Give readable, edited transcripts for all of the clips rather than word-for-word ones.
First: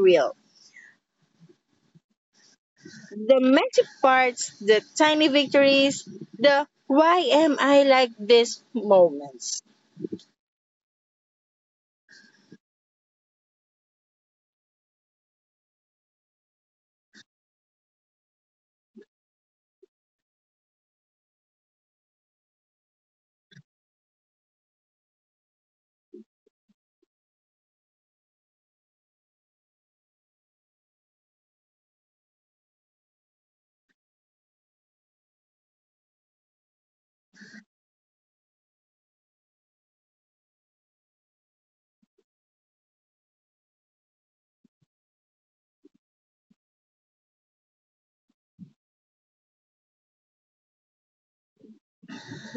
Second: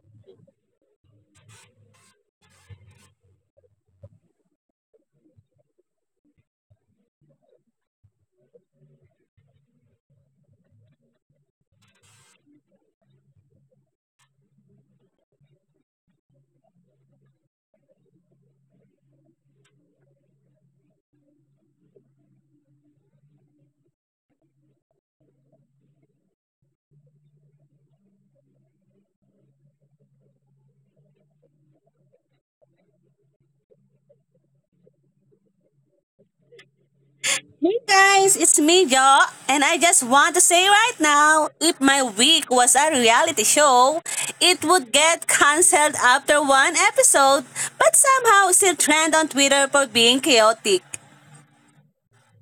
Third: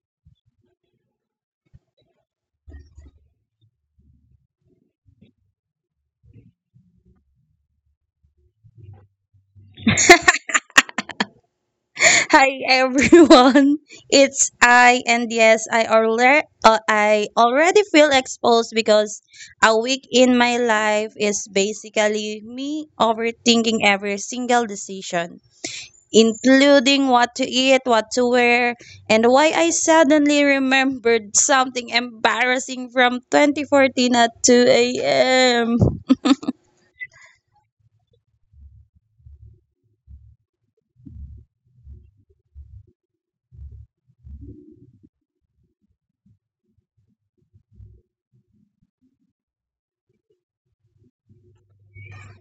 real. The magic parts, the tiny victories, the why am I like this moments. Hi everyone. It's I and yes, I already feel exposed because a week in my life is basically me overthinking every single decision, including what to eat, what to wear, and why I suddenly remembered something embarrassing from 2014 at 2 a.m. Hey guys, it's me, Jo, and I just want to say right now, if my week was a reality show, it would get cancelled after one episode, but somehow still trend on Twitter for being chaotic.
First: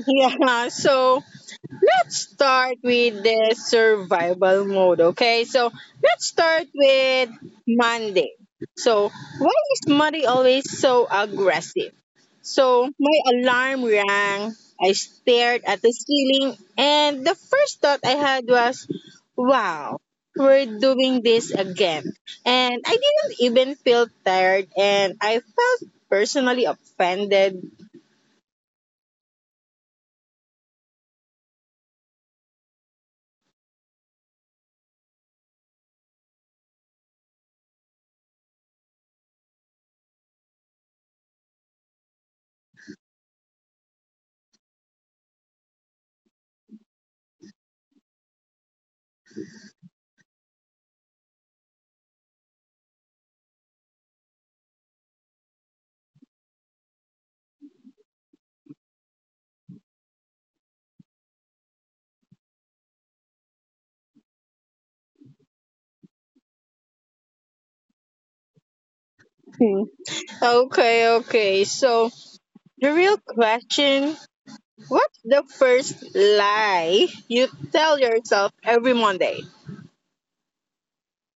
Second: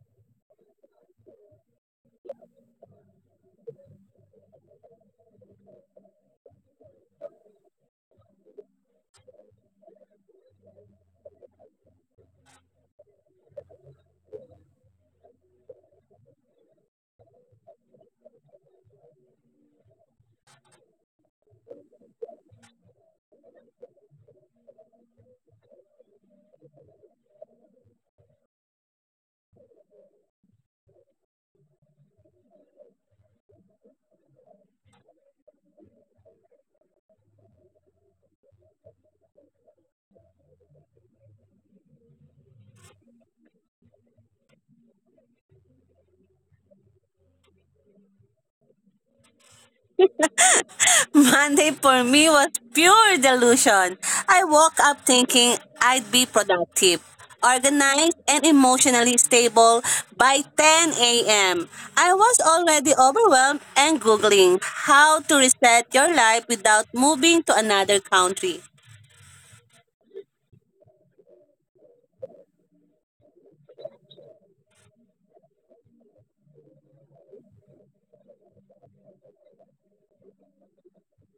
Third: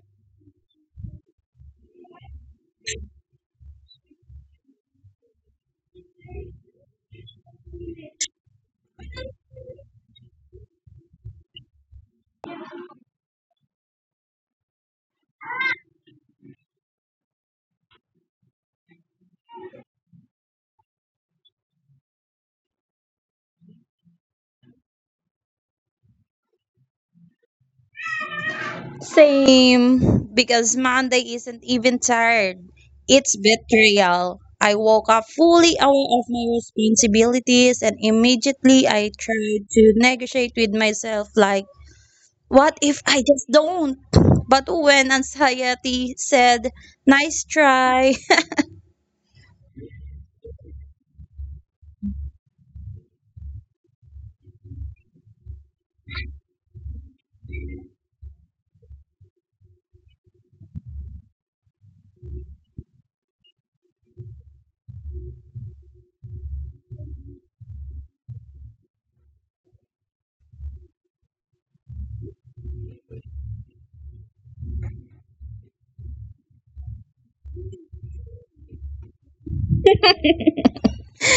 Yeah, so let's start with the survival mode, okay? So let's start with Monday. So, why is Monday always so aggressive? So, my alarm rang, I stared at the ceiling, and the first thought I had was, wow, we're doing this again. And I didn't even feel tired, and I felt personally offended. Same, because Monday isn't even tired. It's betrayal. I woke up fully aware of my responsibilities and immediately I tried to negotiate with myself like, what if I just don't? But when anxiety said, nice try, Monday for me was pure delusion. I woke up thinking I'd be productive, organized, and emotionally stable by 10 a.m. I was already overwhelmed and Googling how to reset your life without moving to another country. Okay, okay, so the real question: what's the first lie you tell yourself every Monday?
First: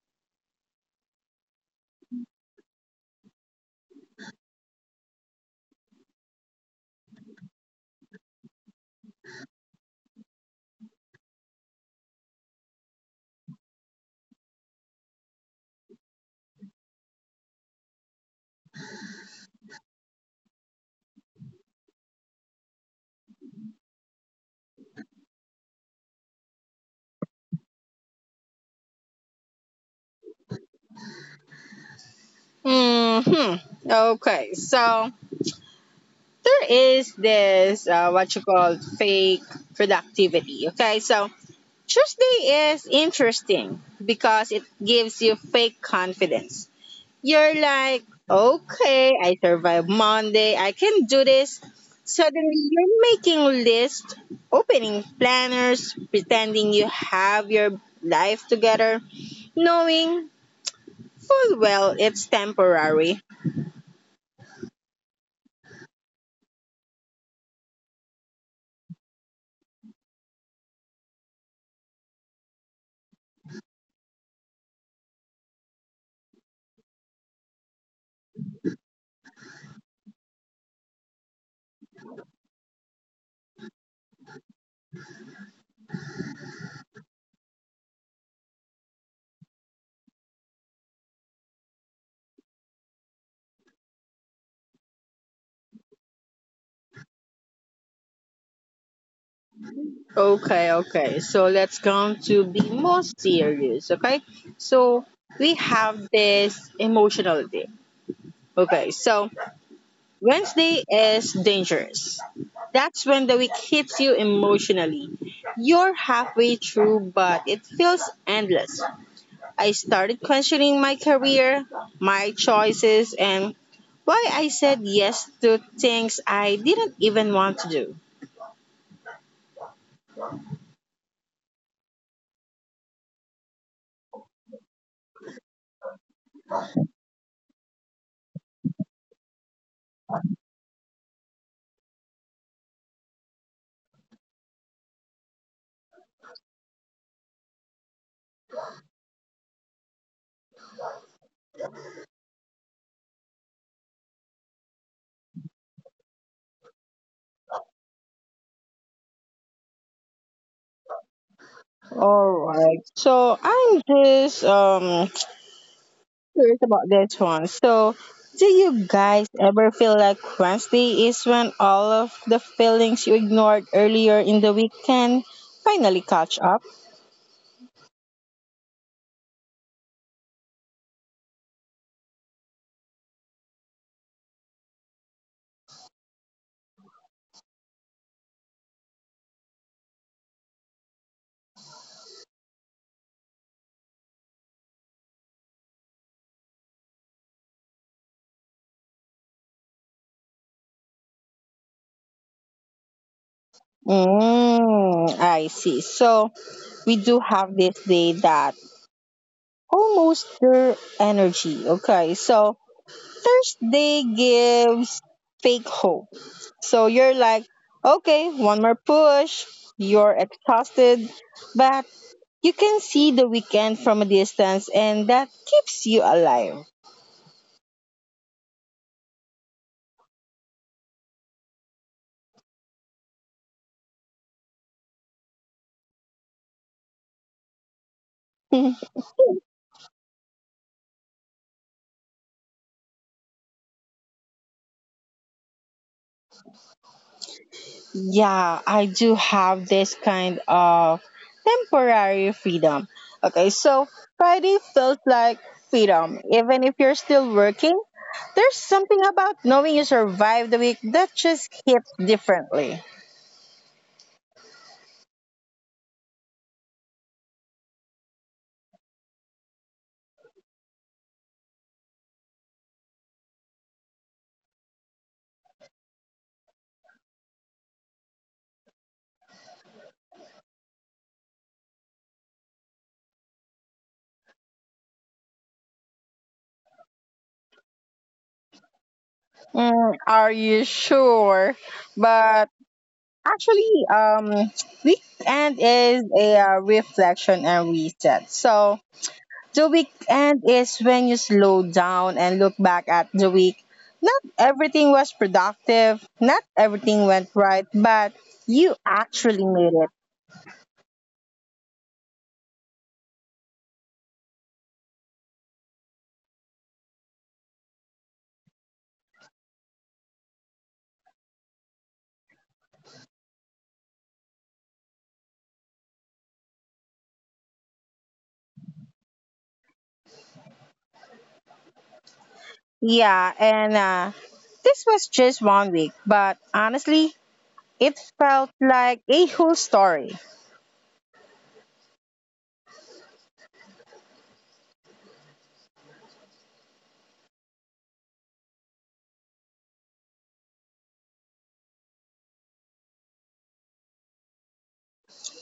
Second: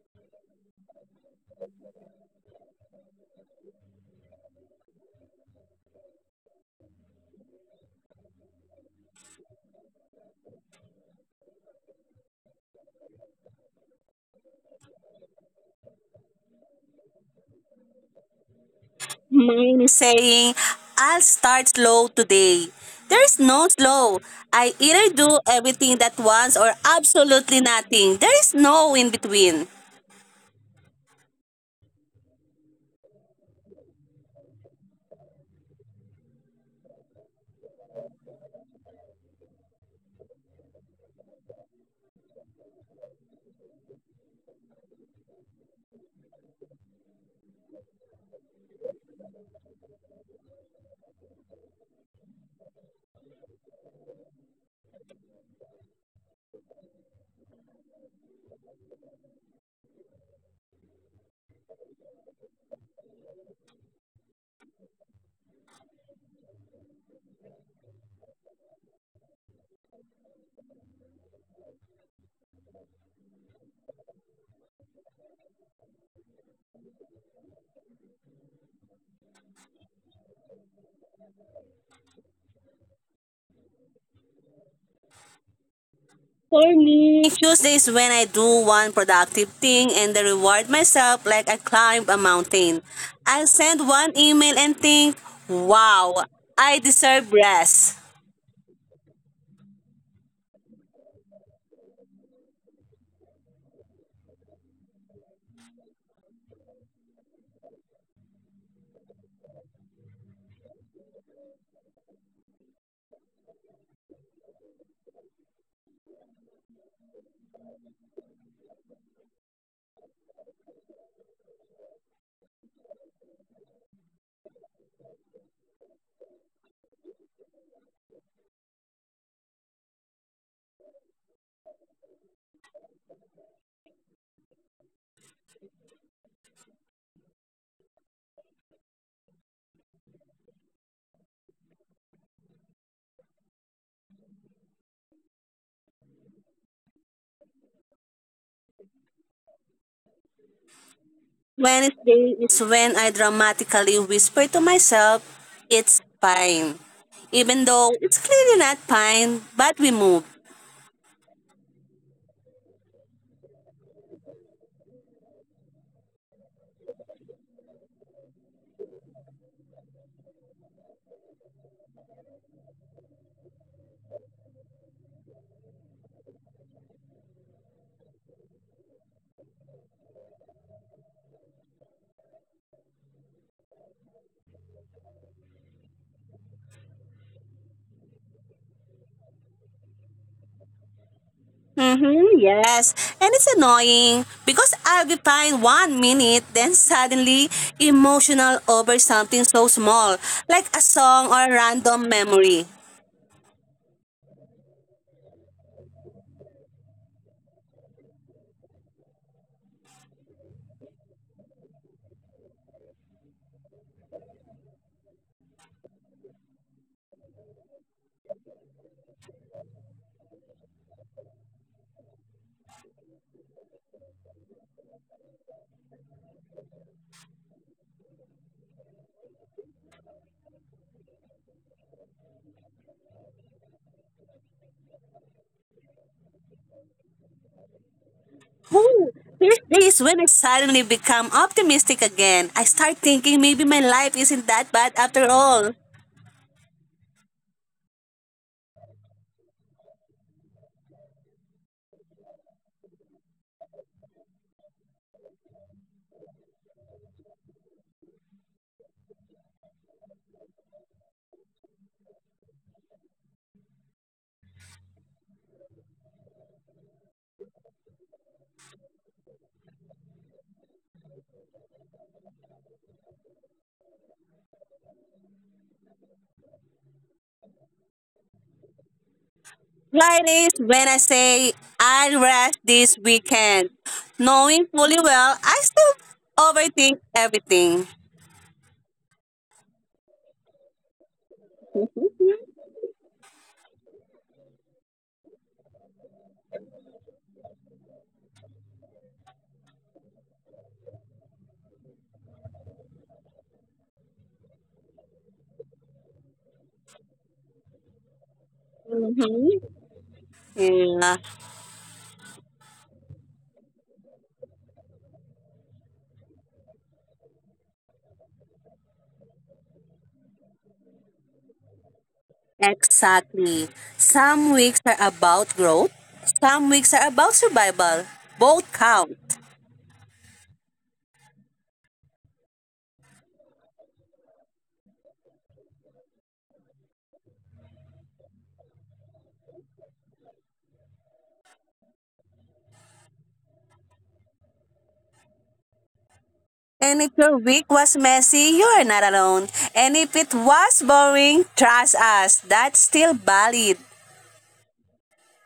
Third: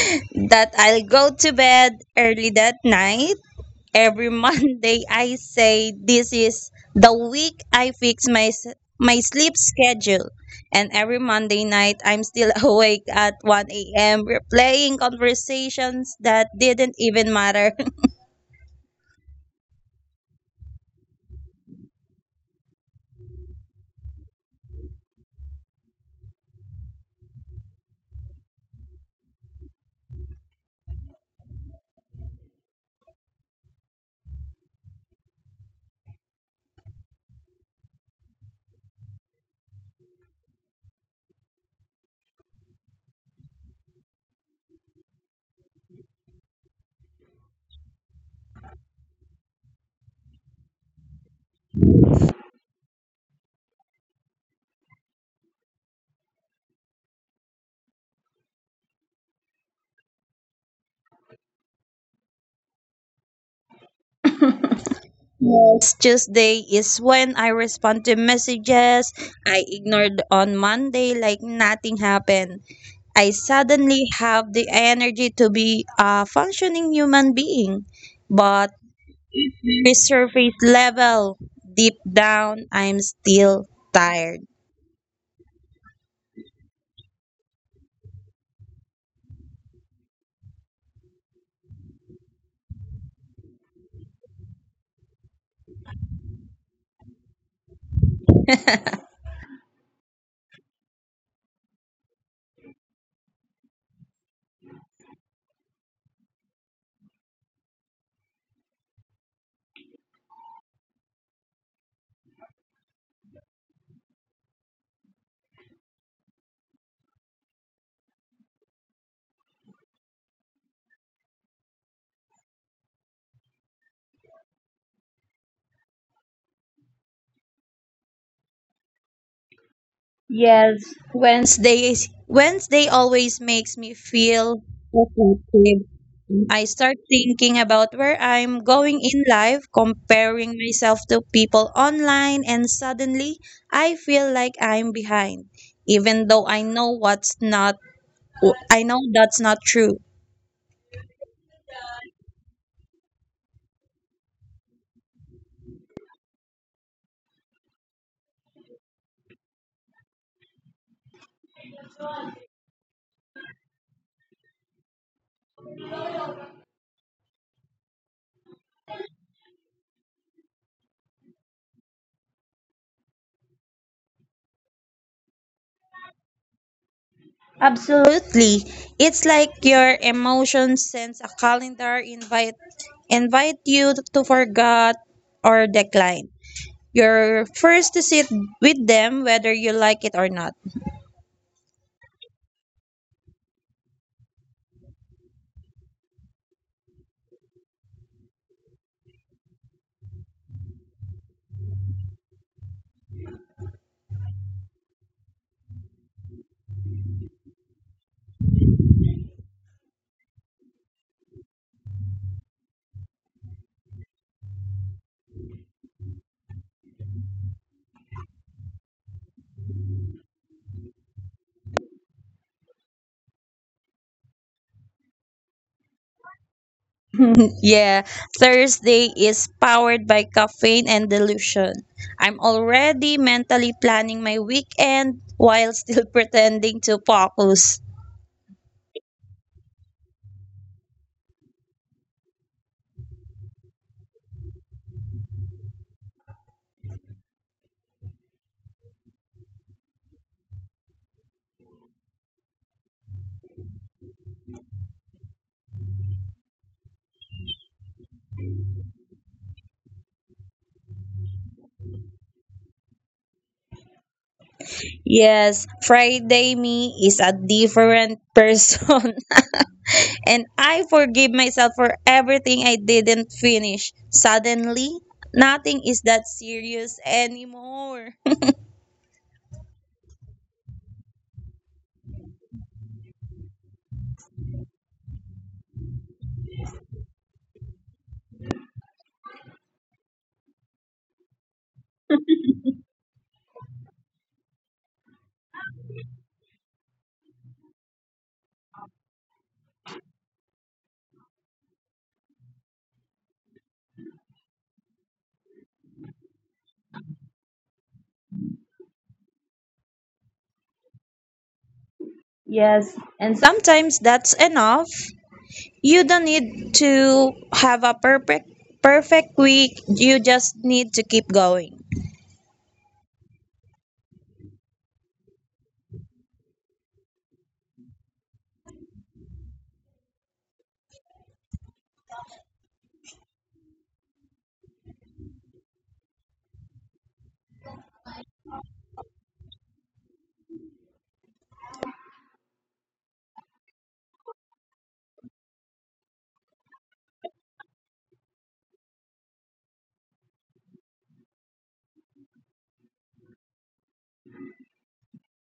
that I'll go to bed early that night. Every Monday, I say this is the week I fix my sleep schedule. And every Monday night, I'm still awake at 1 a.m. replaying conversations that didn't even matter. Mine is saying, I'll start slow today. There's no slow. I either do everything that once or absolutely nothing. There is no in between. hmm Okay, so there is this what you call fake productivity. Okay, so Tuesday is interesting because it gives you fake confidence. You're like, okay, I survived Monday, I can do this. Suddenly, you're making lists, opening planners, pretending you have your life together, knowing full well it's temporary. Next Tuesday is when I respond to messages I ignored on Monday like nothing happened. I suddenly have the energy to be a functioning human being. But resurface level. Deep down, I'm still tired. For me, Tuesdays when I do one productive thing and then reward myself like I climb a mountain. I send one email and think, wow, I deserve rest. Okay, okay. So let's come to be more serious, okay? So we have this emotional day. Okay, so Wednesday is dangerous. That's when the week hits you emotionally. You're halfway through, but it feels endless. I started questioning my career, my choices, and why I said yes to things I didn't even want to do. Yes, Wednesday always makes me feel reflective. I start thinking about where I'm going in life, comparing myself to people online, and suddenly I feel like I'm behind, even though I know that's not true. Wednesday is when I dramatically whisper to myself, it's fine. Even though it's clearly not fine, but we move. All right. So I'm just curious about this one. So, do you guys ever feel like Wednesday is when all of the feelings you ignored earlier in the week can finally catch up? Absolutely. It's like your emotions sends a calendar invite you to forget or decline. You're first to sit with them whether you like it or not. Mm-hmm, yes. And it's annoying because I'll be fine one minute, then suddenly emotional over something so small, like a song or a random memory. Mm, I see. So, we do have this day that almost their energy. Okay, so Thursday gives fake hope. So you're like, okay, one more push. You're exhausted, but you can see the weekend from a distance, and that keeps you alive. Yeah, Thursday is powered by caffeine and delusion. I'm already mentally planning my weekend while still pretending to focus. Oh, there's days when I suddenly become optimistic again. I start thinking maybe my life isn't that bad after all. Yeah, I do have this kind of temporary freedom. Okay, so Friday felt like freedom. Even if you're still working, there's something about knowing you survived the week that just hits differently. Yes, Friday me is a different person. And I forgive myself for everything I didn't finish. Suddenly, nothing is that serious anymore. Fridays when I say I'll rest this weekend, knowing fully well I still overthink everything. Mm, are you sure? But actually, weekend is a reflection and reset. So the weekend is when you slow down and look back at the week. Not everything was productive. Not everything went right, but you actually Mm-hmm. made it. Yeah. Yes, and sometimes that's enough. You don't need to have a perfect week. You just need to keep going. Exactly. Some weeks are about growth, some weeks are about survival. Both count. Yeah, and this was just one week, but honestly, it felt like a whole story. And if your week was messy, you are not alone. And if it was boring, trust us, that's still valid.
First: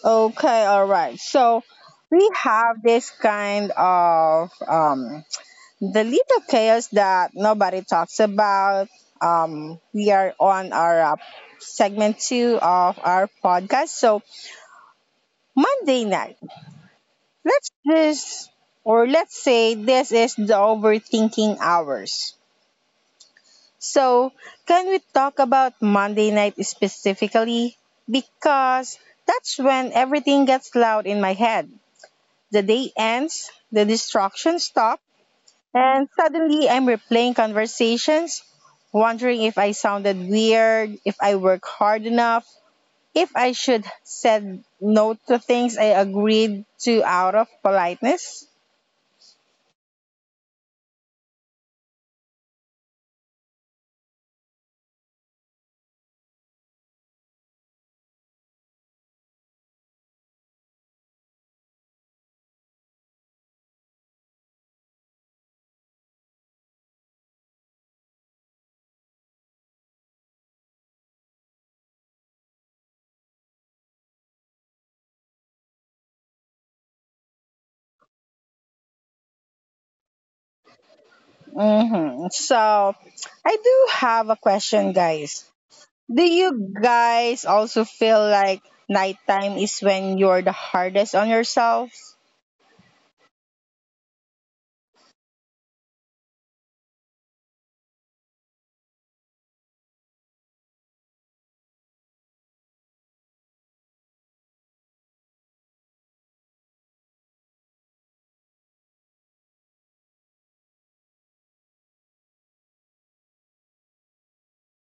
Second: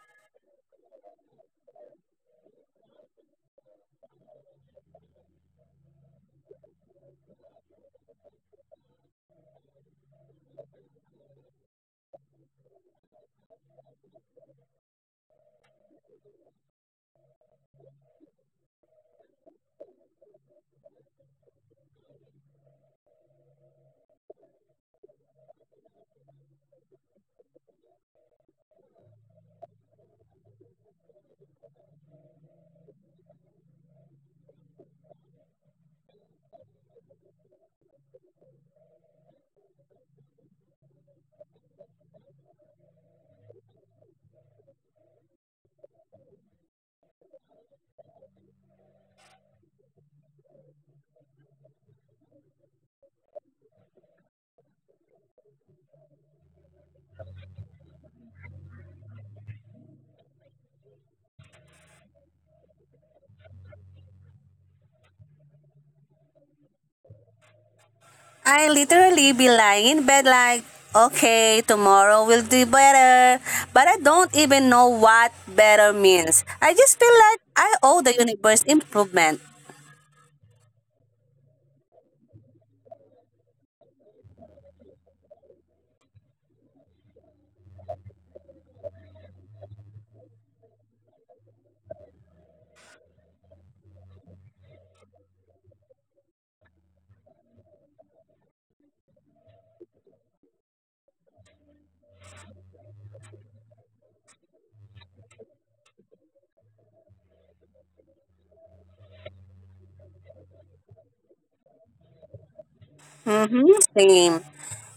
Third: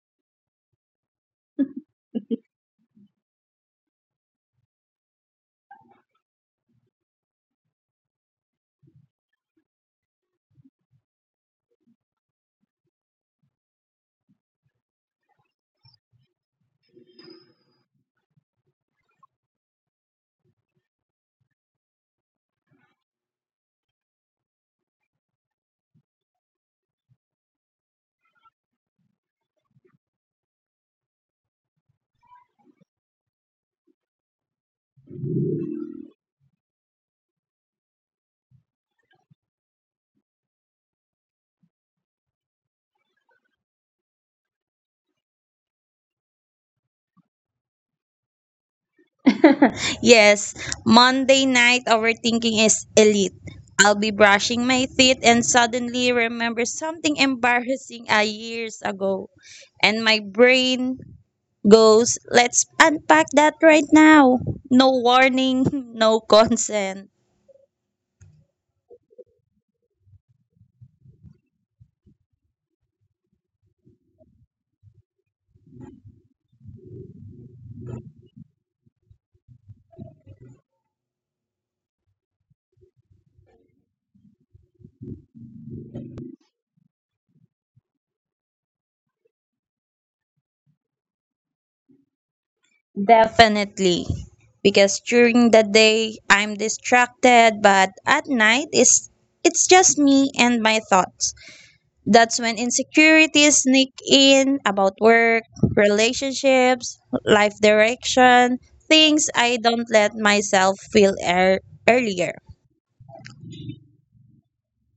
Okay, all right. So we have this kind of the little chaos that nobody talks about. We are on our segment two of our podcast. So Monday night, let's just or let's say this is the overthinking hours. So can we talk about Monday night specifically? Because that's when everything gets loud in my head. The day ends, the distractions stop, and suddenly I'm replaying conversations, wondering if I sounded weird, if I work hard enough, if I should said no to things I agreed to out of politeness. Yes, Monday night overthinking is elite. I'll be brushing my teeth and suddenly remember something embarrassing a years ago and my brain goes, let's unpack that right now. No warning, no consent. I literally be lying in bed like, okay, tomorrow will do better. But I don't even know what better means. I just feel like I owe the universe improvement. So I do have a question, guys. Do you guys also feel like nighttime is when you're the hardest on yourself? Definitely. Because during the day I'm distracted, but at night it's just me and my thoughts. That's when insecurities sneak in about work, relationships, life direction, things I don't let myself feel earlier. Mm-hmm, same.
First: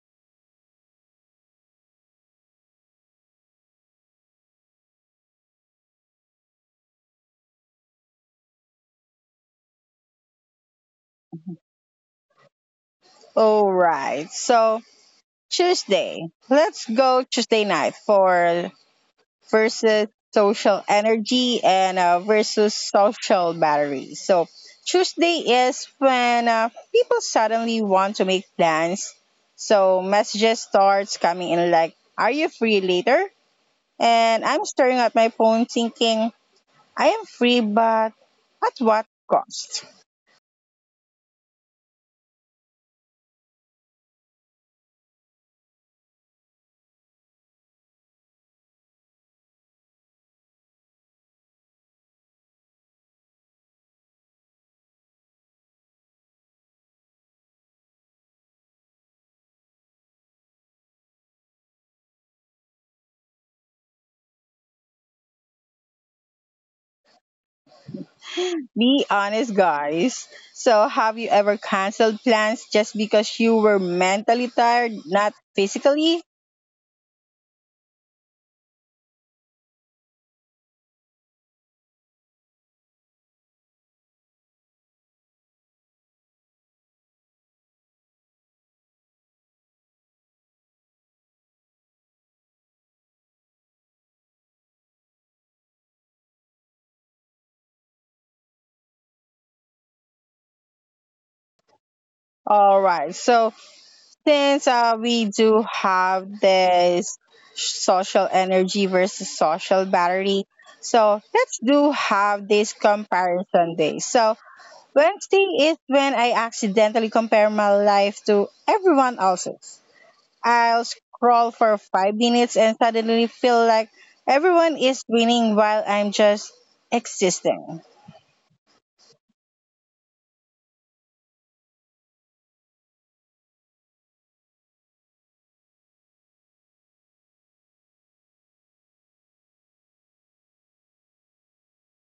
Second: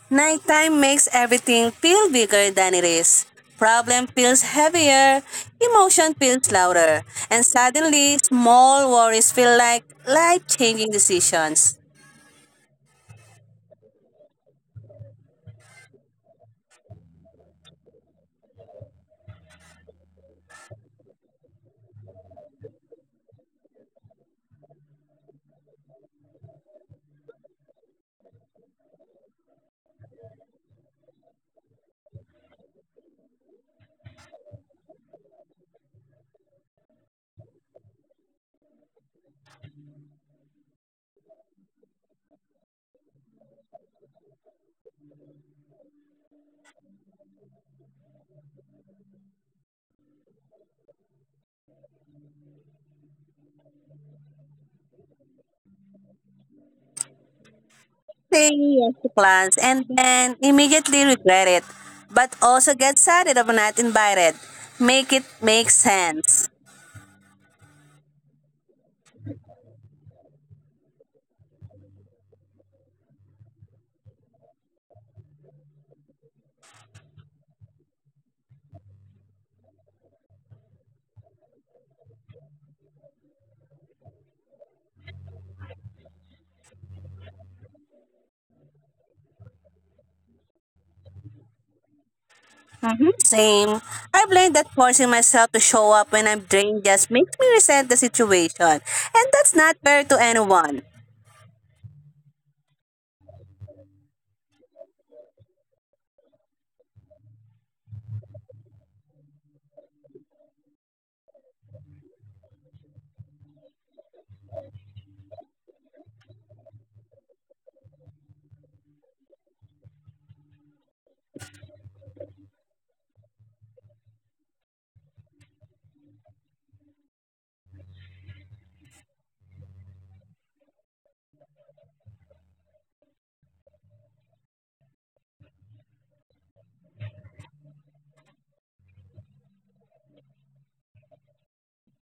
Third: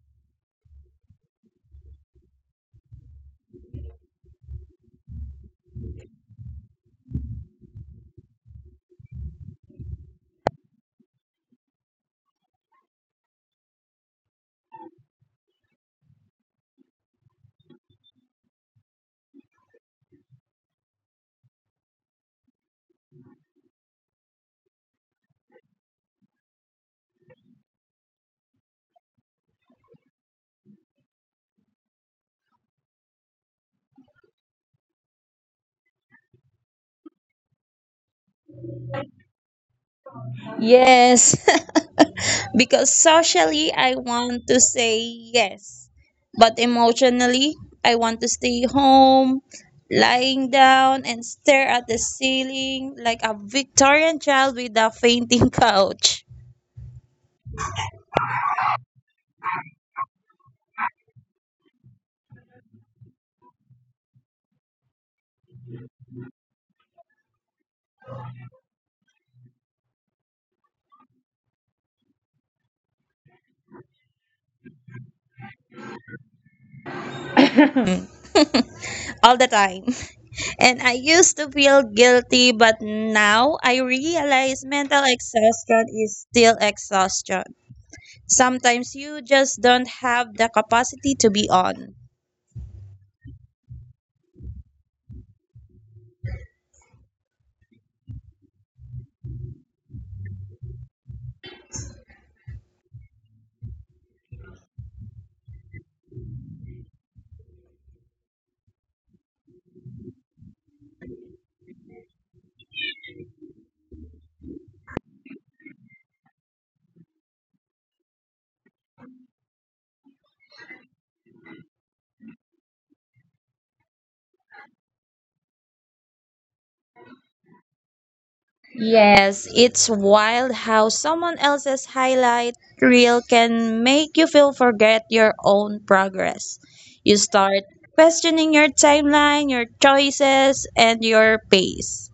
Nighttime makes everything feel bigger than it is. Problem feels heavier, emotion feels louder, and suddenly small worries feel like life changing decisions. All right. So Tuesday. Let's go Tuesday night for versus social energy and versus social battery. So Tuesday is when people suddenly want to make plans. So messages starts coming in like, "Are you free later?" And I'm staring at my phone thinking, "I am free, but at what cost?" Yes. Because socially, I want to say yes. But emotionally, I want to stay home, lying down, and stare at the ceiling like a Victorian child with a fainting couch Saying yes to plans and then immediately regret it, but also get sad if not invited. Make it make sense. Be honest, guys. So, have you ever canceled plans just because you were mentally tired, not physically? all the time. And I used to feel guilty, but now I realize mental exhaustion is still exhaustion. Sometimes you just don't have the capacity to be on. Mhm, same. I blame that forcing myself to show up when I'm drained just makes me resent the situation, and that's not fair to anyone. All right. So, since we do have this social energy versus social battery, so let's do have this comparison day. So, Wednesday is when I accidentally compare my life to everyone else's. I'll scroll for 5 minutes and suddenly feel like everyone is winning while I'm just existing. Yes, it's wild how someone else's highlight reel can make you feel forget your own progress. You start questioning your timeline, your choices, and your pace.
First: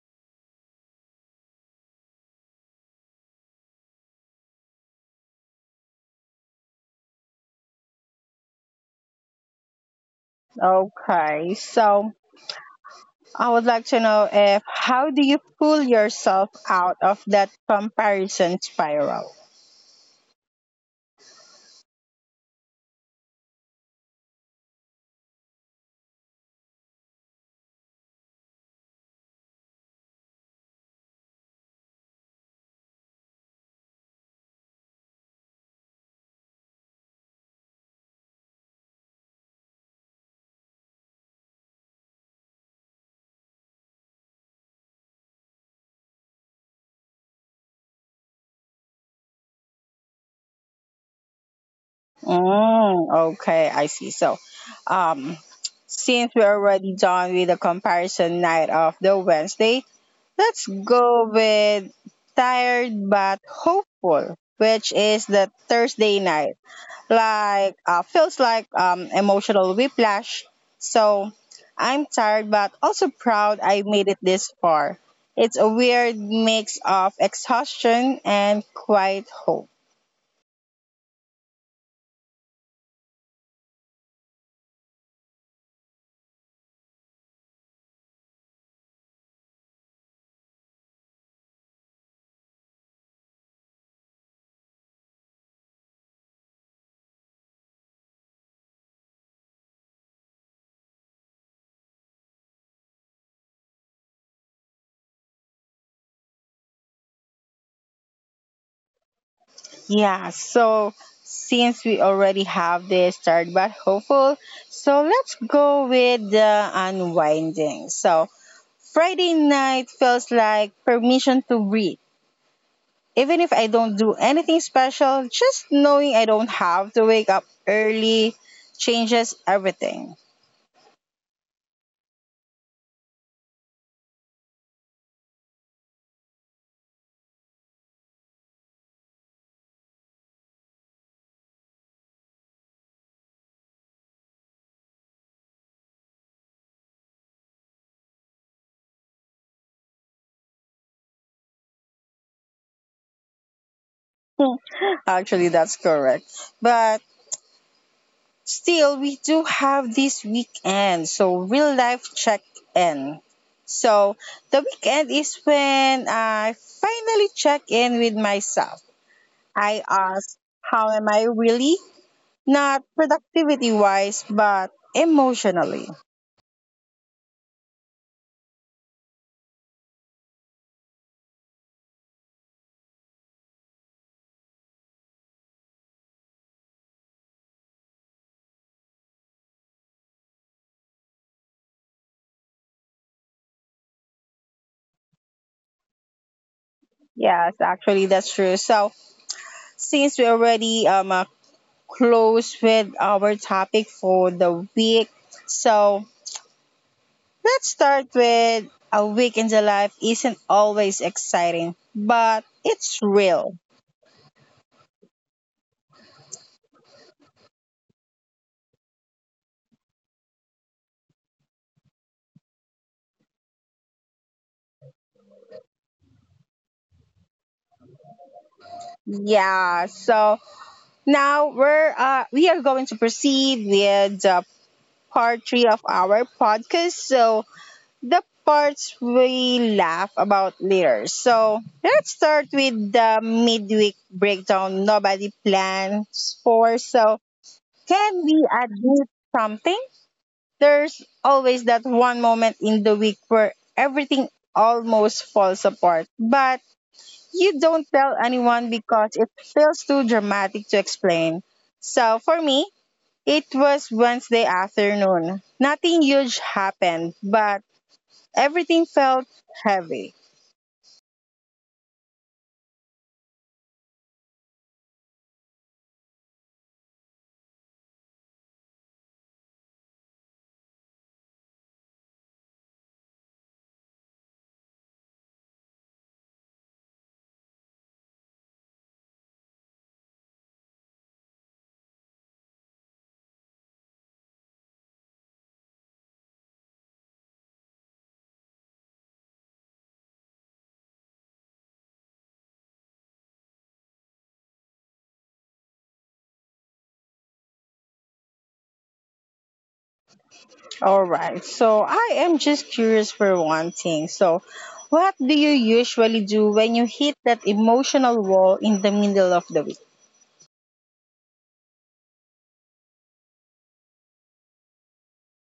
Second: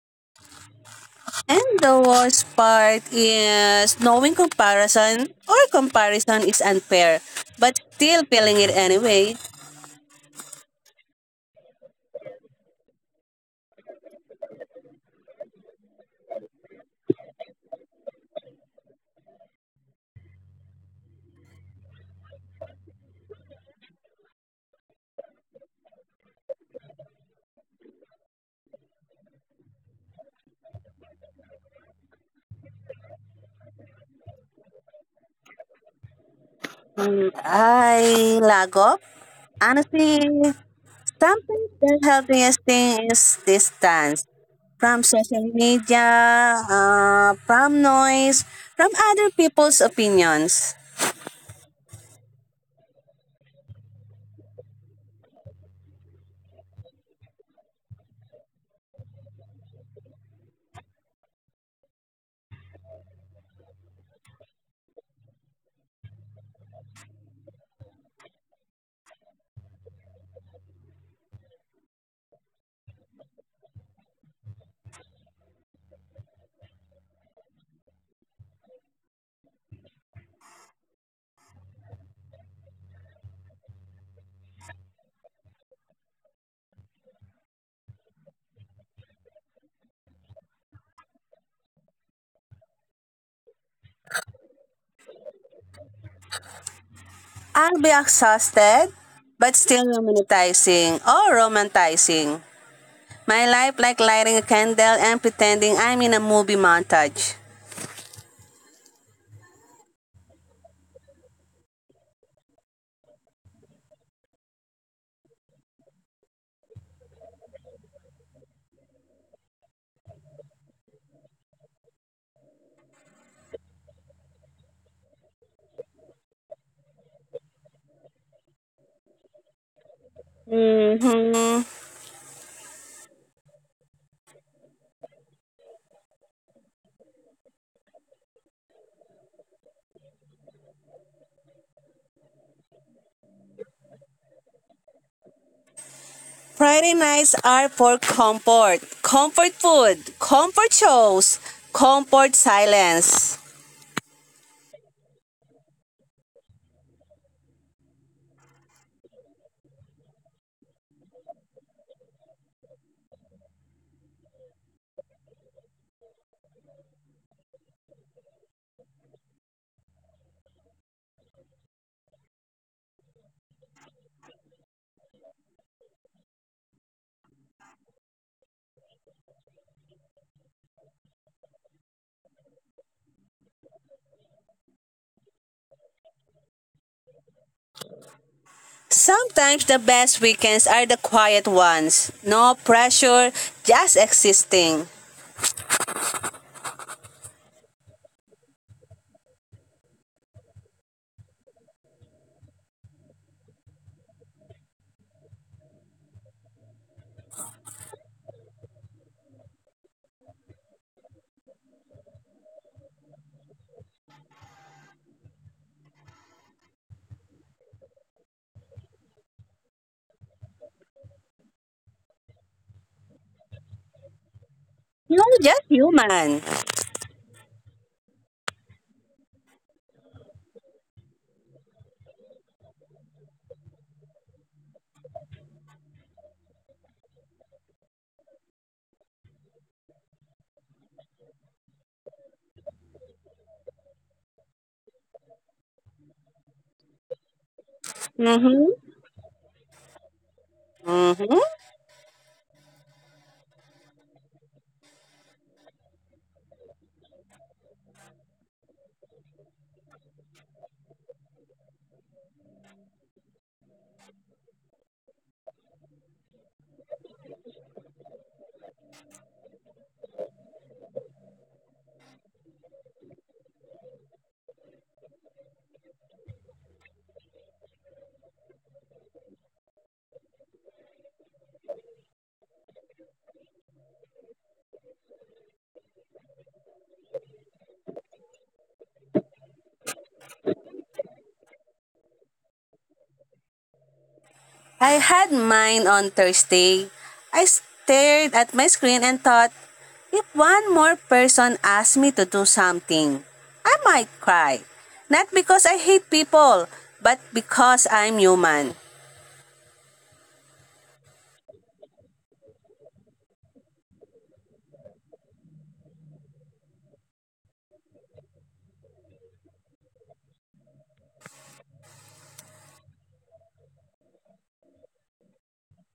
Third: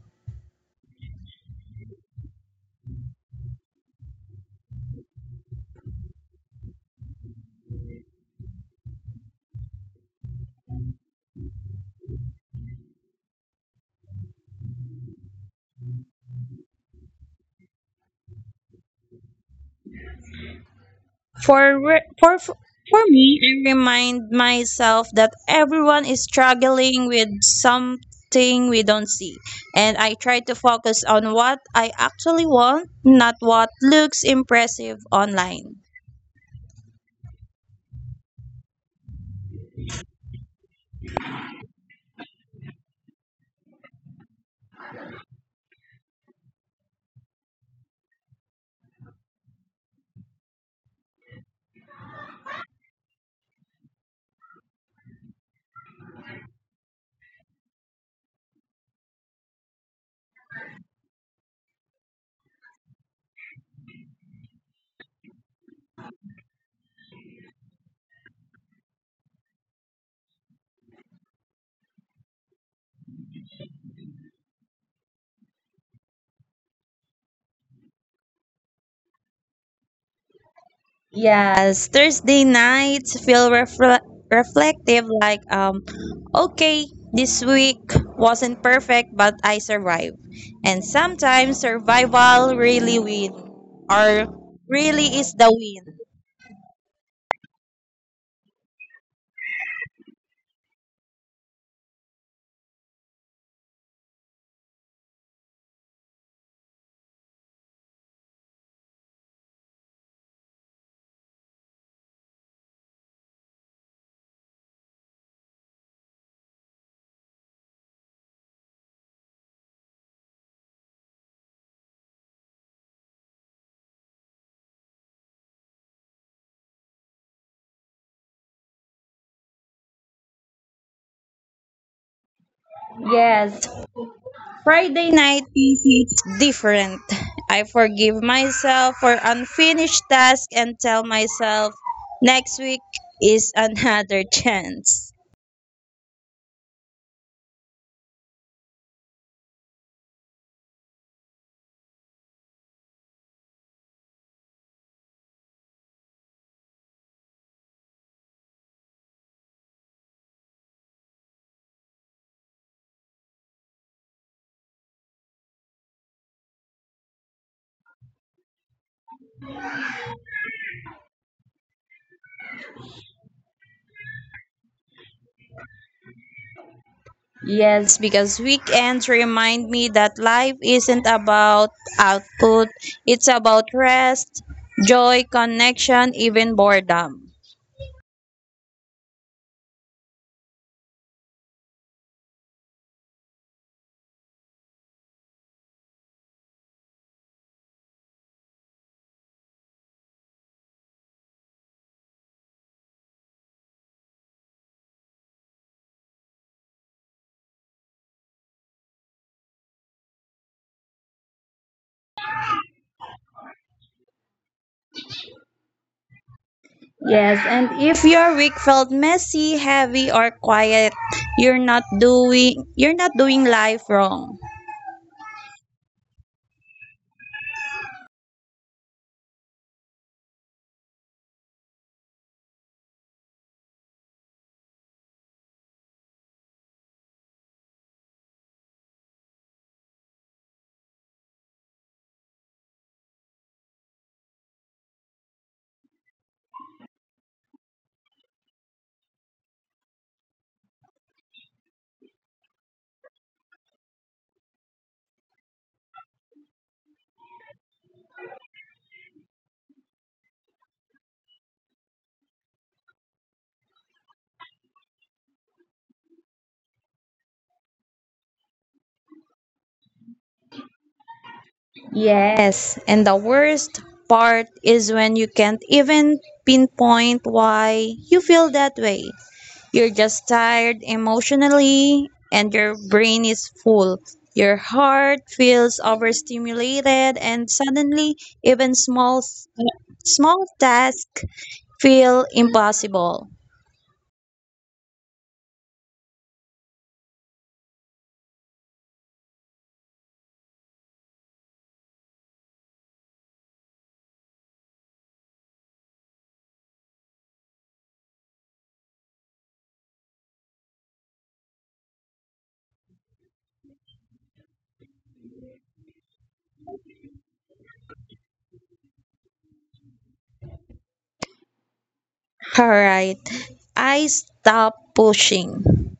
And the worst part is knowing comparison is unfair, but still feeling it anyway. Okay, so I would like to know if how do you pull yourself out of that comparison spiral? For re- for me, I remind myself that everyone is struggling with something we don't see, and I try to focus on what I actually want, not what looks impressive online. I lack of honestly something the healthiest thing is distance from social media, from noise, from other people's opinions. Mm, okay, I see. So, um, since we're already done with the comparison night of the Wednesday, let's go with tired but hopeful, which is the Thursday night. Like feels like emotional whiplash. So I'm tired, but also proud I made it this far. It's a weird mix of exhaustion and quiet hope. Yes, Thursday nights feel reflective, like okay, this week wasn't perfect but I survived. And sometimes survival or really is the win. I'll be exhausted, but still romanticizing. My life like lighting a candle and pretending I'm in a movie montage. Yeah, so since we already have this tired but hopeful, so let's go with the unwinding. So Friday night feels like permission to breathe. Even if I don't do anything special, just knowing I don't have to wake up early changes everything. hmm Yes, Friday night is different. I forgive myself for unfinished tasks and tell myself next week is another chance. Friday nights are for comfort, comfort food, comfort shows, comfort silence. Actually, that's correct. But still, we do have this weekend. So, real life check in. So, the weekend is when I finally check in with myself. I ask, how am I really? Not productivity wise, but emotionally. Yes, because weekends remind me that life isn't about output, it's about rest, joy, connection, even boredom. Sometimes the best weekends are the quiet ones. No pressure, just existing. Yes, actually, that's true. So, since we already close with our topic for the week, so let's start with a week in the life isn't always exciting, but it's real. Yes, and if your week felt messy, heavy or quiet, you're not doing life wrong. You know, just human. Yeah. So now we're we are going to proceed with the part three of our podcast. So the parts we laugh about later. So let's start with the midweek breakdown nobody plans for. So Mm-hmm. can we admit something? Mm-hmm. There's always that one moment in the week where everything almost falls apart, but you don't tell anyone because it feels too dramatic to explain. So for me, it was Wednesday afternoon. Nothing huge happened, but everything felt heavy. Yes, and the worst part is when you can't even pinpoint why you feel that way. You're just tired emotionally, and your brain is full. Your heart feels overstimulated, and suddenly, even small tasks feel impossible. I had mine on Thursday. I stared at my screen and thought, if one more person asked me to do something, I might cry. Not because I hate people, but because I'm human. All right. So I am just curious for one thing. So, what do you usually do when you hit that emotional wall in the middle of the week? All right, I stopped pushing.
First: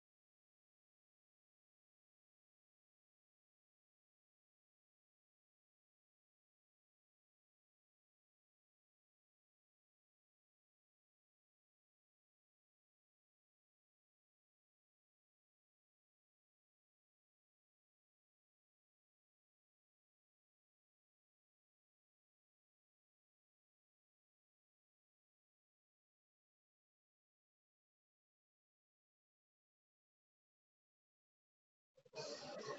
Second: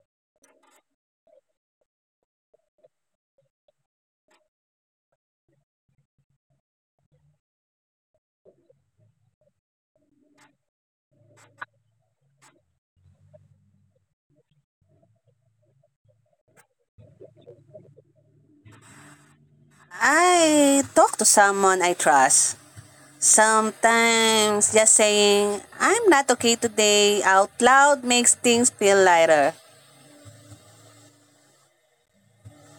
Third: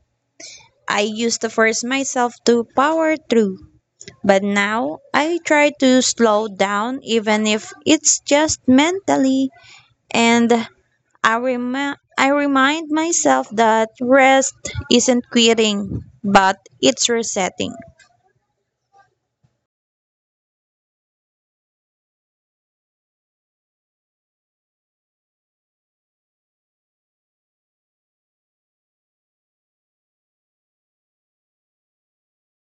I used to force myself to power through, but now I try to slow down, even if it's just mentally. And I remind myself that rest isn't quitting, but it's resetting. I talk to someone I trust. Sometimes just saying, I'm not okay today out loud makes things feel lighter.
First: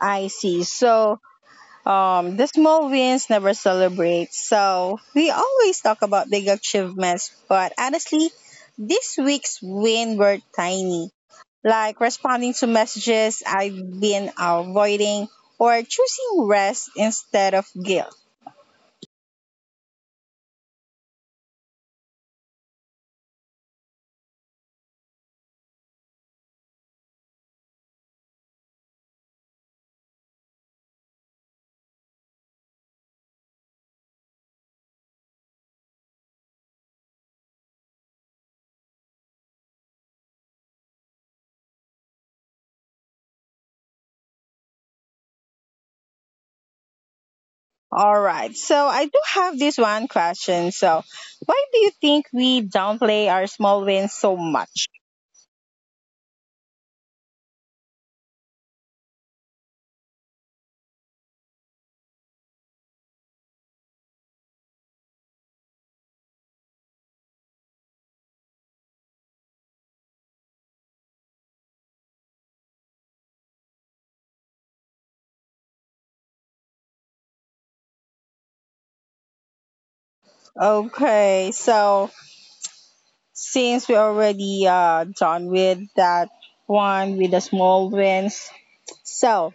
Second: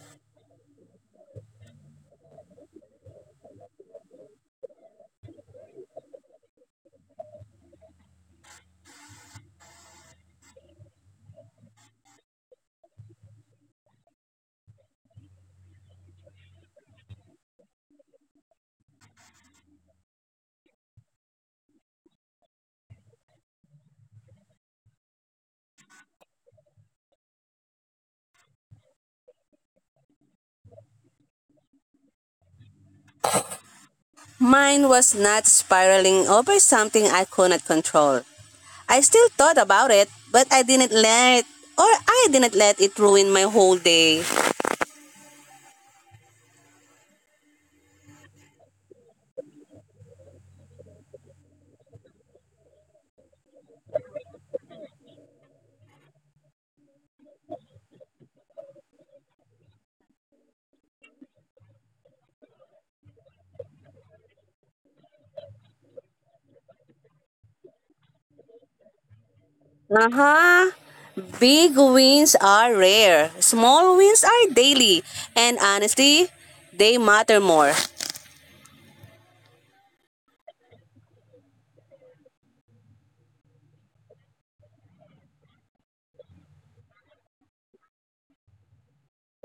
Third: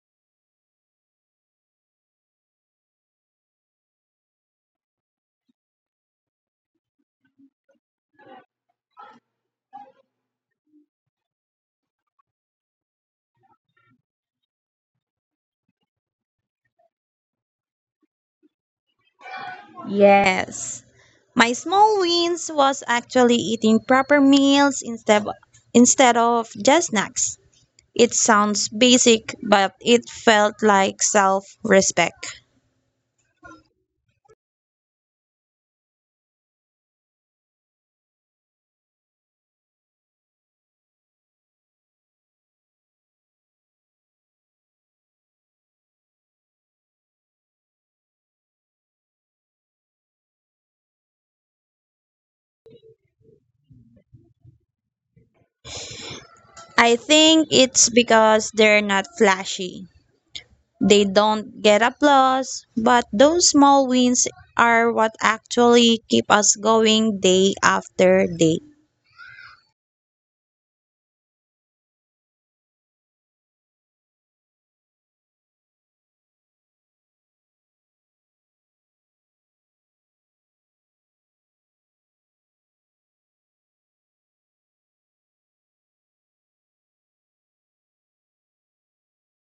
I see. So, the small wins never celebrate. So, we always talk about big achievements, but honestly, this week's win were tiny. Like responding to messages I've been avoiding or choosing rest instead of guilt. Yes. My small wins was actually eating proper meals instead of just snacks. It sounds basic, but it felt like self-respect. Mine was not spiraling over something I could not control. I still thought about it, but I didn't let it ruin my whole day. All right. So, I do have this one question. So, why do you think we downplay our small wins so much? I think it's because they're not flashy. They don't get applause, but those small wins are what actually keep us going day after day. Aha! Big wins are rare. Small wins are daily. And honestly, they matter more. Okay. So, since we already done with that one with the small wins, so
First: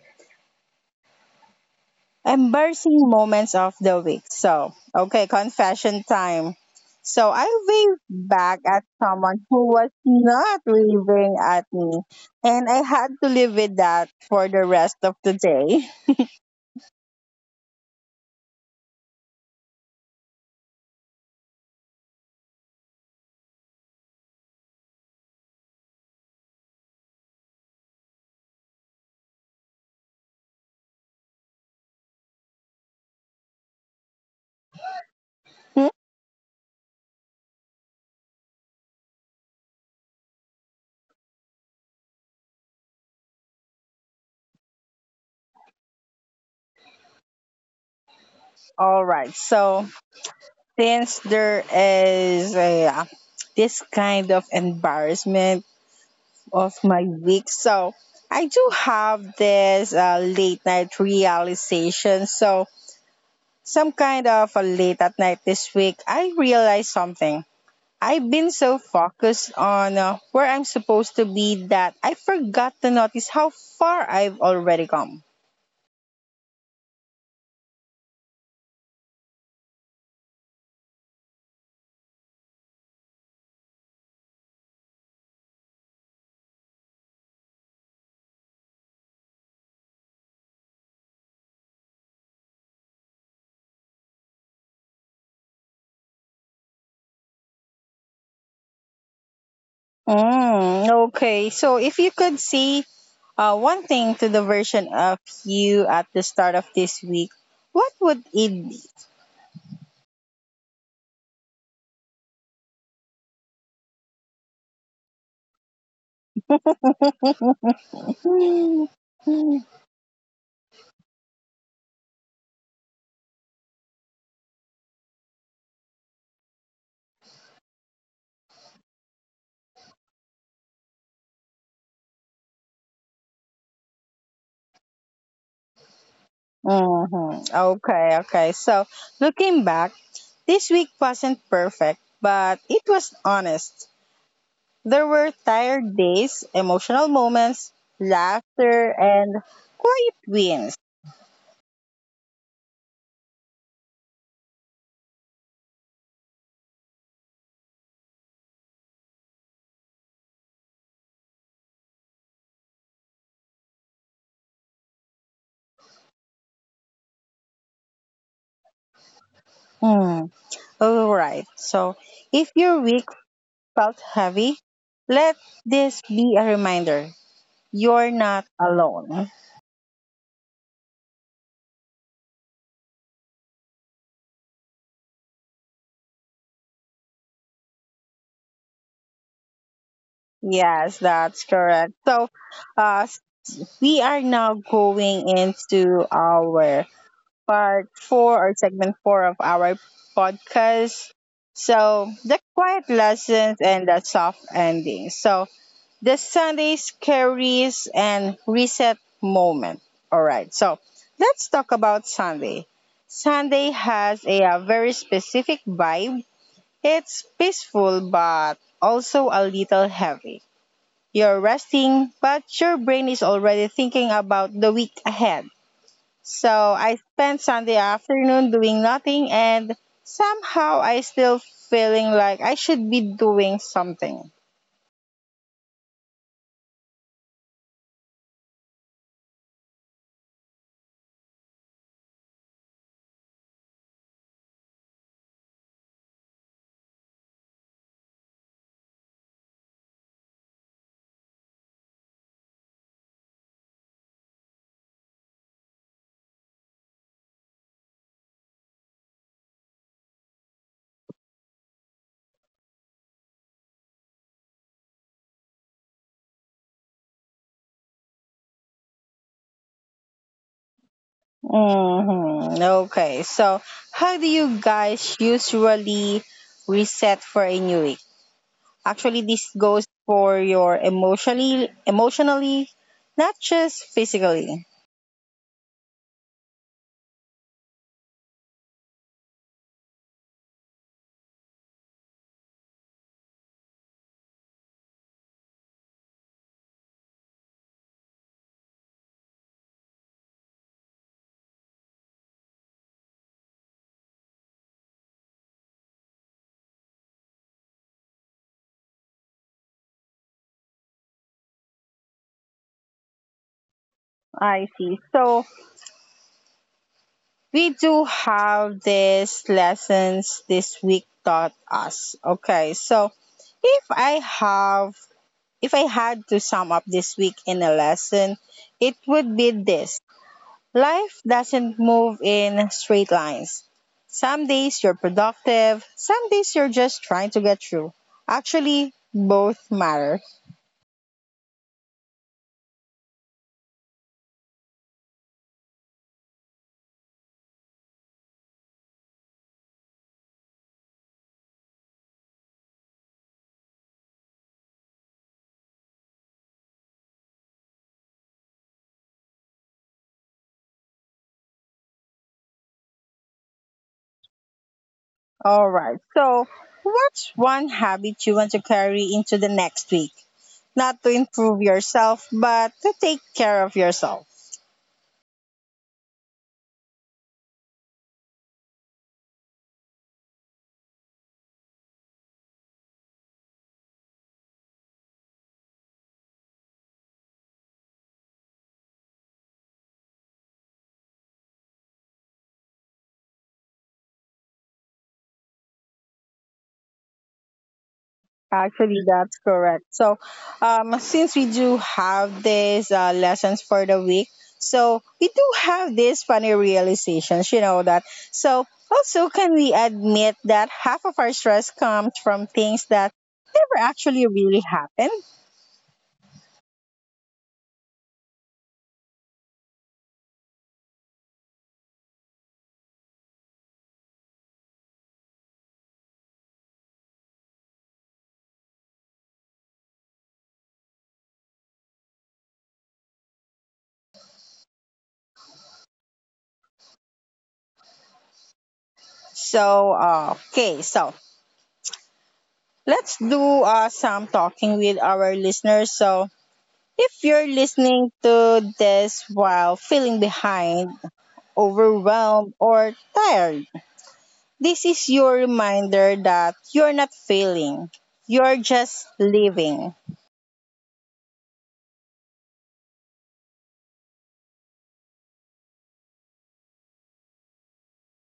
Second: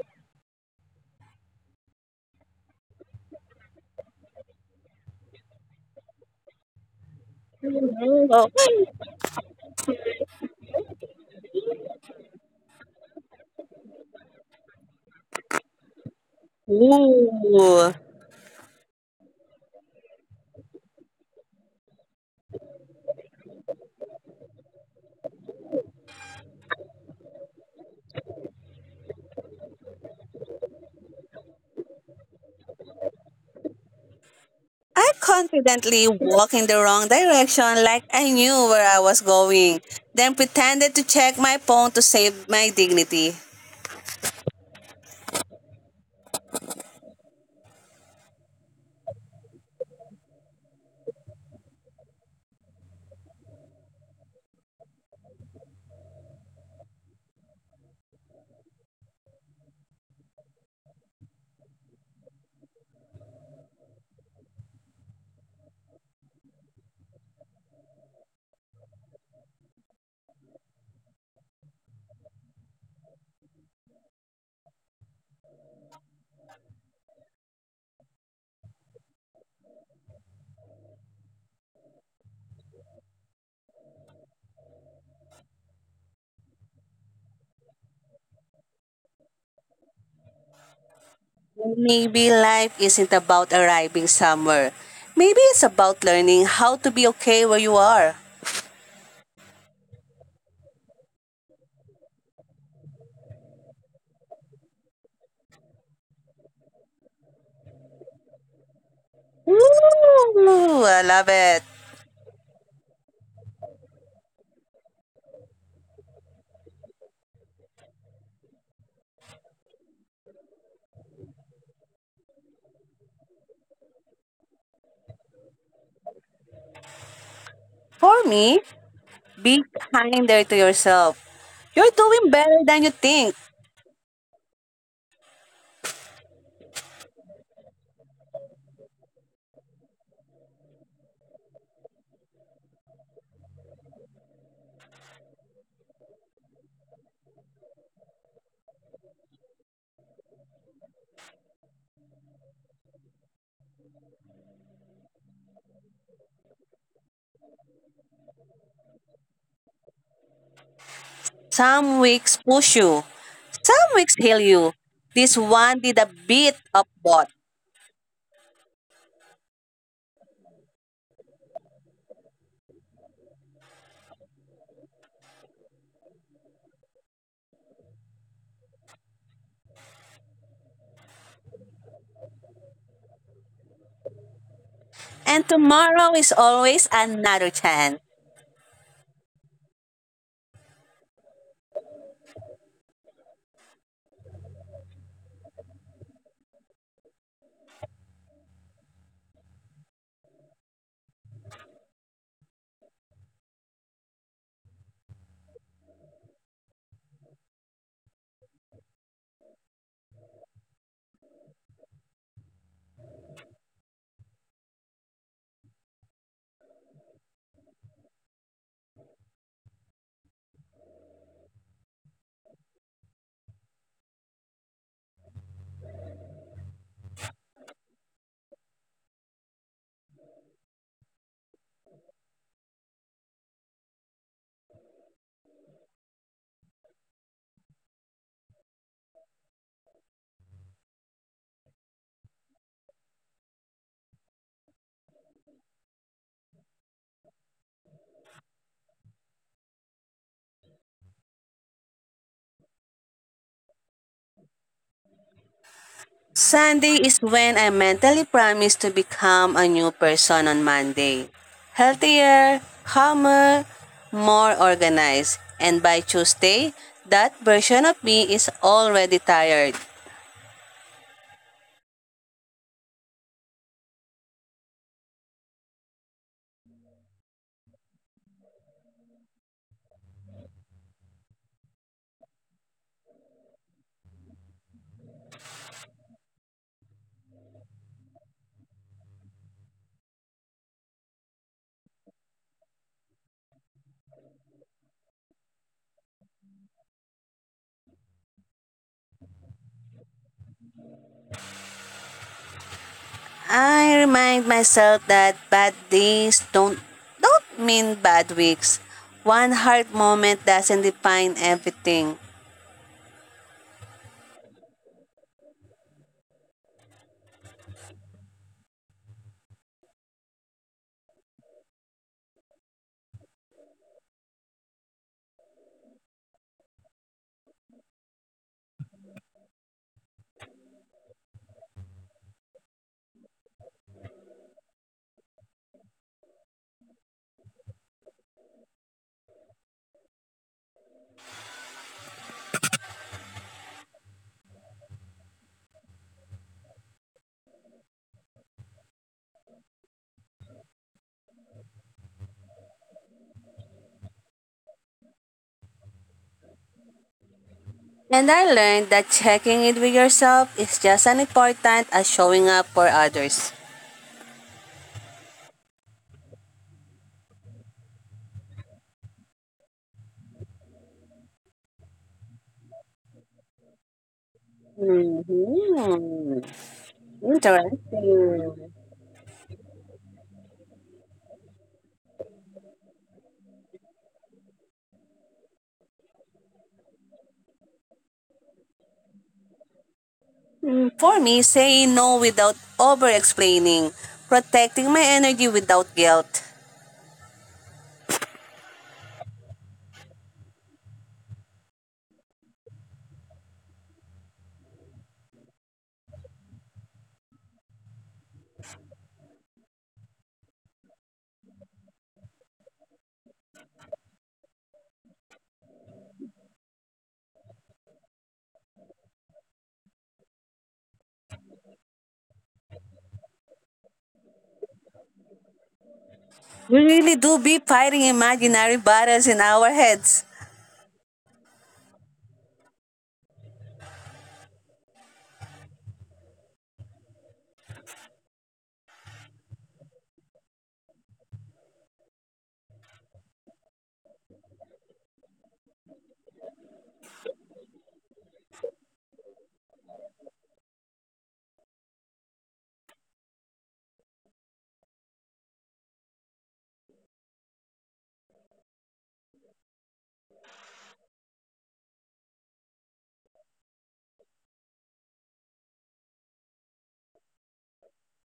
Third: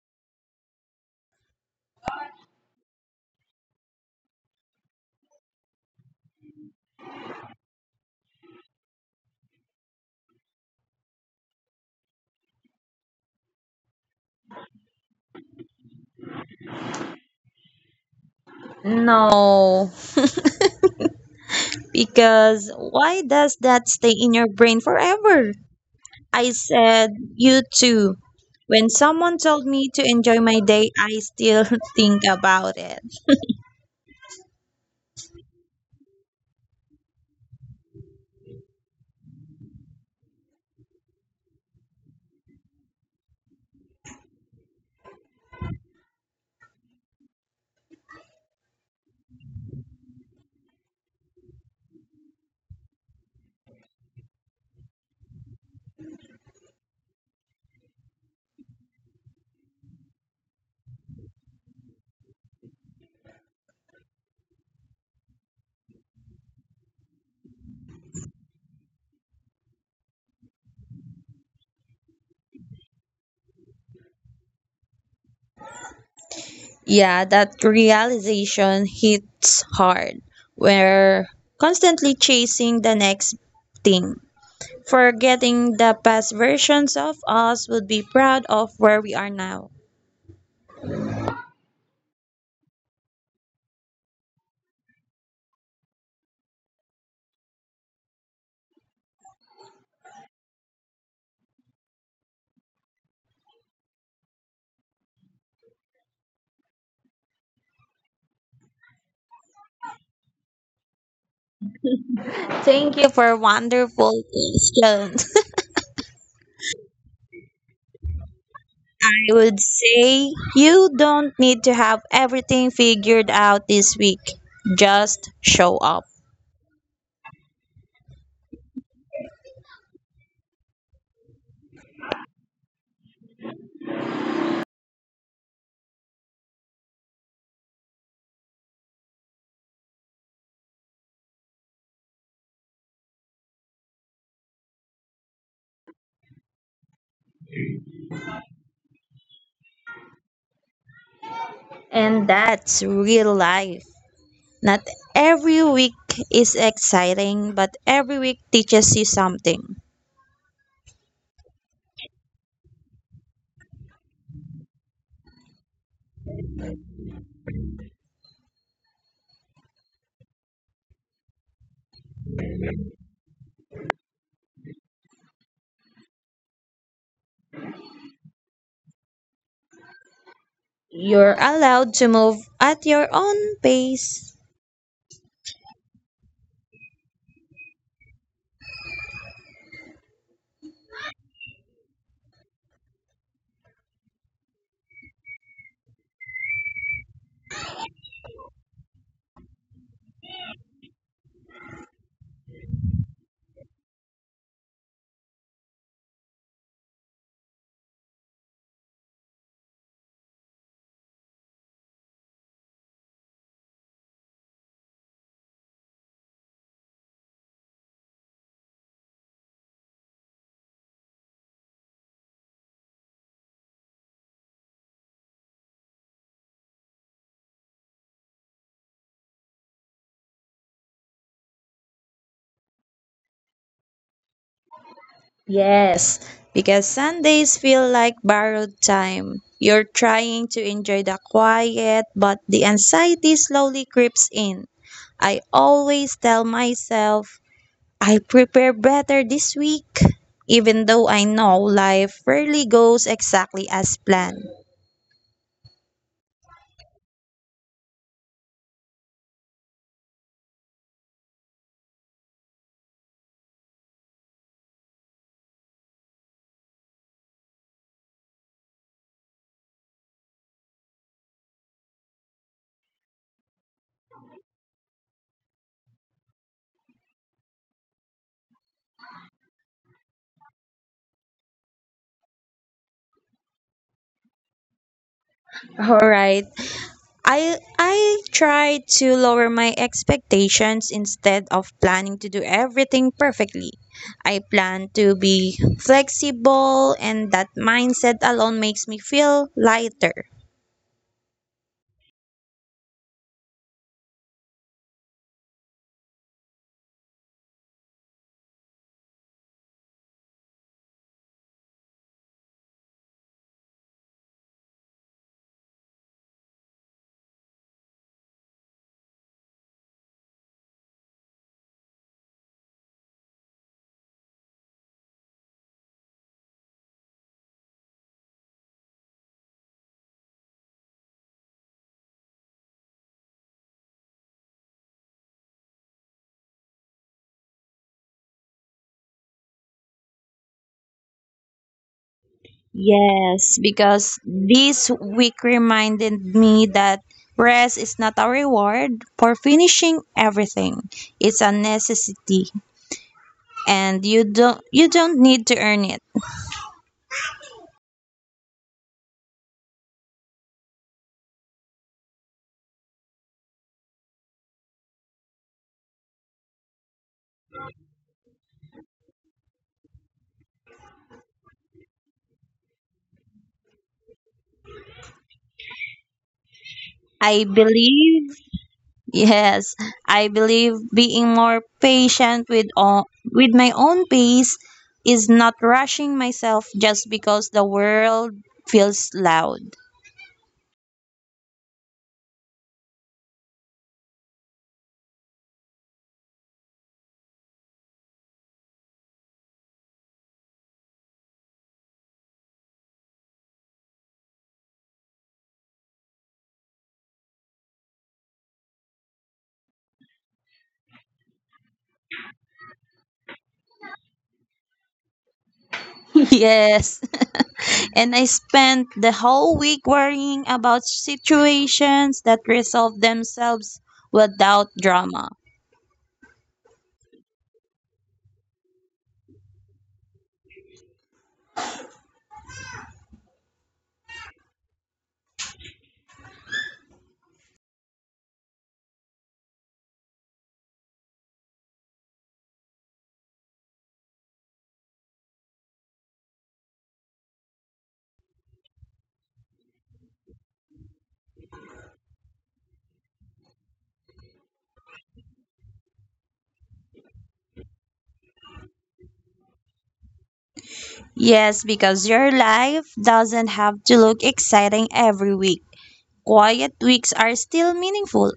embarrassing moments of the week. So okay, confession time. So I waved back at someone who was not waving at me, and I had to live with that for the rest of the day. Ooh. No, because why does that stay in your brain forever? I said, you too, when someone told me to enjoy my day. I still think about it. I confidently walked in the wrong direction like I knew where I was going, then pretended to check my phone to save my dignity. All right. So since there is this kind of embarrassment of my week. So I do have this late night realization. So some kind of a late at night this week, I realized something. I've been so focused on where I'm supposed to be that I forgot to notice how far I've already come. Yeah, that realization hits hard. We're constantly chasing the next thing, forgetting the past versions of us would be proud of where we are now. Maybe life isn't about arriving somewhere. Maybe it's about learning how to be okay where you are. Mm, okay, so if you could say one thing to the version of you at the start of this week, what would it Ooh, I love it. Thank you for wonderful question. be? I would say you don't need to have everything figured out this week. Just show up. For me, be kinder to yourself. You're doing better than you think. Okay, okay. So looking back, this week wasn't perfect, but it was honest. There were tired days, emotional moments, laughter, and quiet wins. And that's real life. Not every week is exciting, but every week teaches you something. Some weeks push you, some weeks heal you. This one did a bit of both. Hmm. All right. So if your week felt heavy, let this be a reminder. You're not alone. You're allowed to move at your own pace. And tomorrow is always another chance. Yes, that's correct. So, uh, we are now going into our part four or segment four of our podcast. So, the quiet lessons and the soft ending. So, the Sunday's carries and reset moment. All right. So, let's talk about Sunday. Sunday has a, very specific vibe. It's peaceful, but also a little heavy. You're resting, but your brain is already thinking about the week ahead. So I spent Sunday afternoon doing nothing and somehow I still feeling like I should be doing something. Yes, because Sundays feel like borrowed time. You're trying to enjoy the quiet, but the anxiety slowly creeps in. I always tell myself, I prepare better this week, even though I know life rarely goes exactly as planned. Sunday is when I mentally promise to become a new person on Monday. Healthier, calmer, more organized. And by Tuesday, that version of me is already tired. hmm Okay. So how do you guys usually reset for a new week? Actually this goes for your emotionally, not just physically. All right, I try to lower my expectations. Instead of planning to do everything perfectly, I plan to be flexible, and that mindset alone makes me feel lighter. I remind myself that bad days don't mean bad weeks. One hard moment doesn't define everything. I see. So we do have these lessons this week taught us. Okay, so if I have, if I had to sum up this week in a lesson, it would be this: life doesn't move in straight lines. Some days you're productive, some days you're just trying to get through. Actually, both matter. Yes, because this week reminded me that rest is not a reward for finishing everything. It's a necessity, and you don't need to earn it. And I learned that checking in with yourself is just as important as showing up for others. All right, so what's one habit you want to carry into the next week? Not to improve yourself, but to take care of yourself. Mhm. I believe Interesting. Yes, I believe being more patient with my own pace, is not rushing myself just because the world feels loud. For me, saying no without over explaining, protecting my energy without guilt. Actually, that's correct. So, since we do have these lessons for the week, so we do have these funny realizations, you know that. So, also, can we admit that half of our stress comes from things that never actually really happened? Yes. And I spent the whole week worrying about situations that resolve themselves without drama. We really do be fighting imaginary battles in our heads. So, okay, so let's do some talking with our listeners. So, if you're listening to this while feeling behind, overwhelmed, or tired, this is your reminder that you're not failing, you're just living. Yes, because your life doesn't have to look exciting every week. Quiet weeks are still meaningful.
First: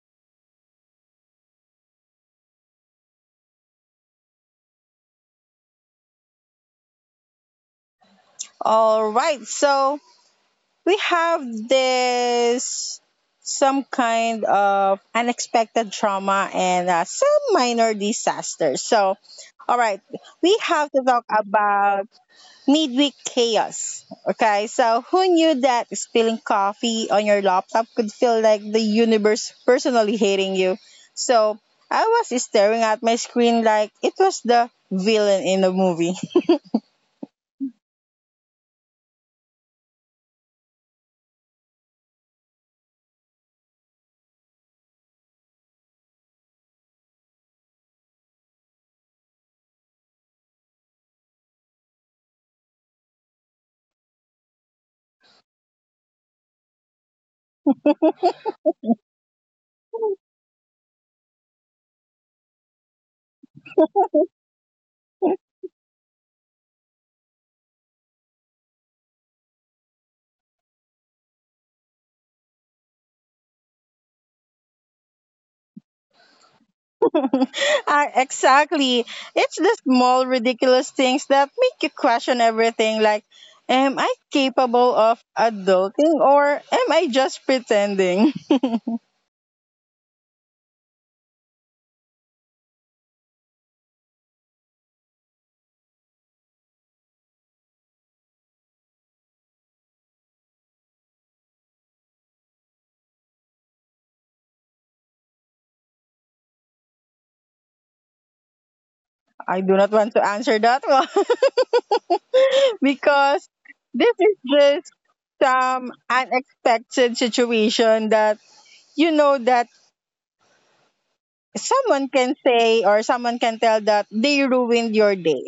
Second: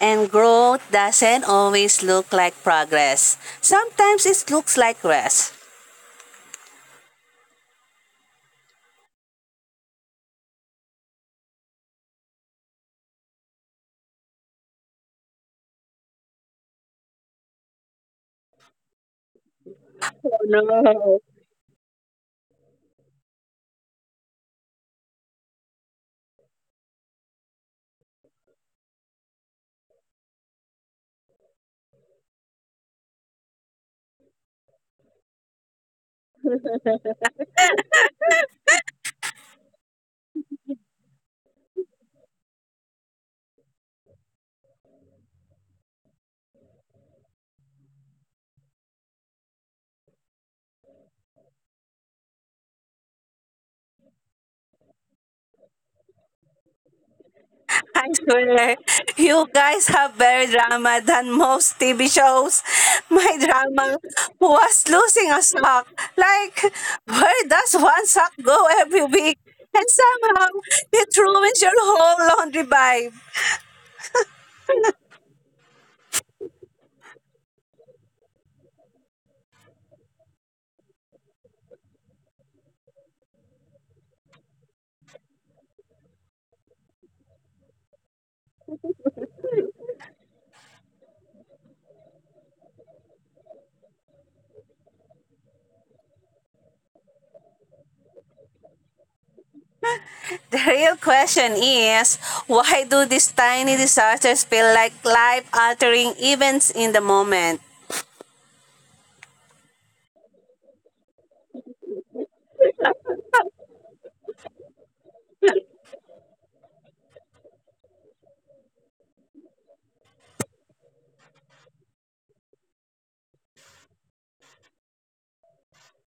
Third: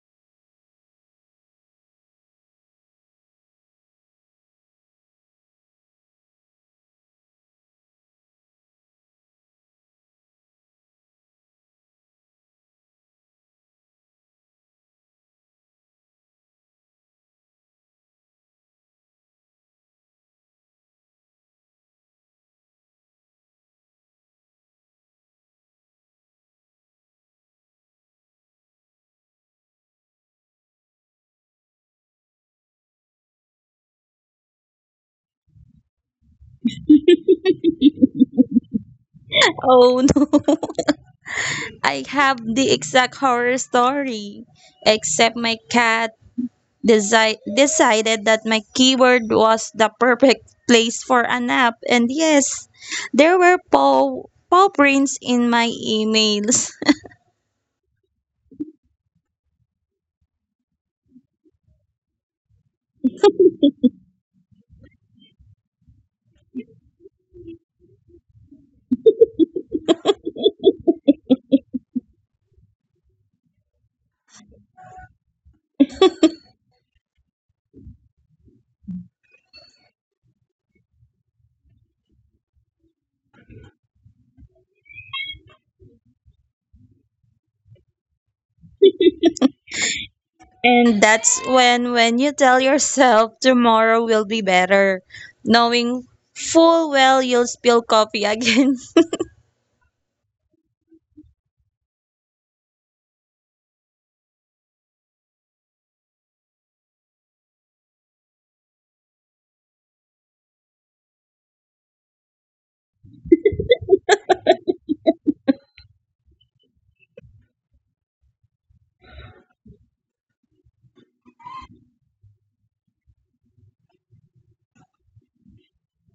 And growth doesn't always look like progress. Sometimes it looks like rest. All right, so we have this some kind of unexpected trauma and some minor disasters. So, all right, Oh, we have to no. talk about midweek chaos. Okay, so who knew that spilling coffee on your laptop could feel like the universe personally hating you? So I was staring at my screen like it was the villain in a movie. Oh no. I have the exact horror story, except my cat decided that my keyboard was the perfect place for a nap. And yes, there were paw prints in my emails. I swear, you guys have better drama than most TV shows. My drama was losing a sock. Like, where does one sock go every week? And somehow, it ruins your whole laundry vibe. Ah, exactly. It's the small, ridiculous things that make you question everything, like am I capable of adulting or am I just pretending? And that's when you tell yourself tomorrow will be better, knowing full well you'll spill coffee again. The real question is, why do these tiny disasters feel like life-altering events in the moment? I do not want to answer that one because this is just some unexpected situation that you know that someone can say or someone can tell that they ruined your day.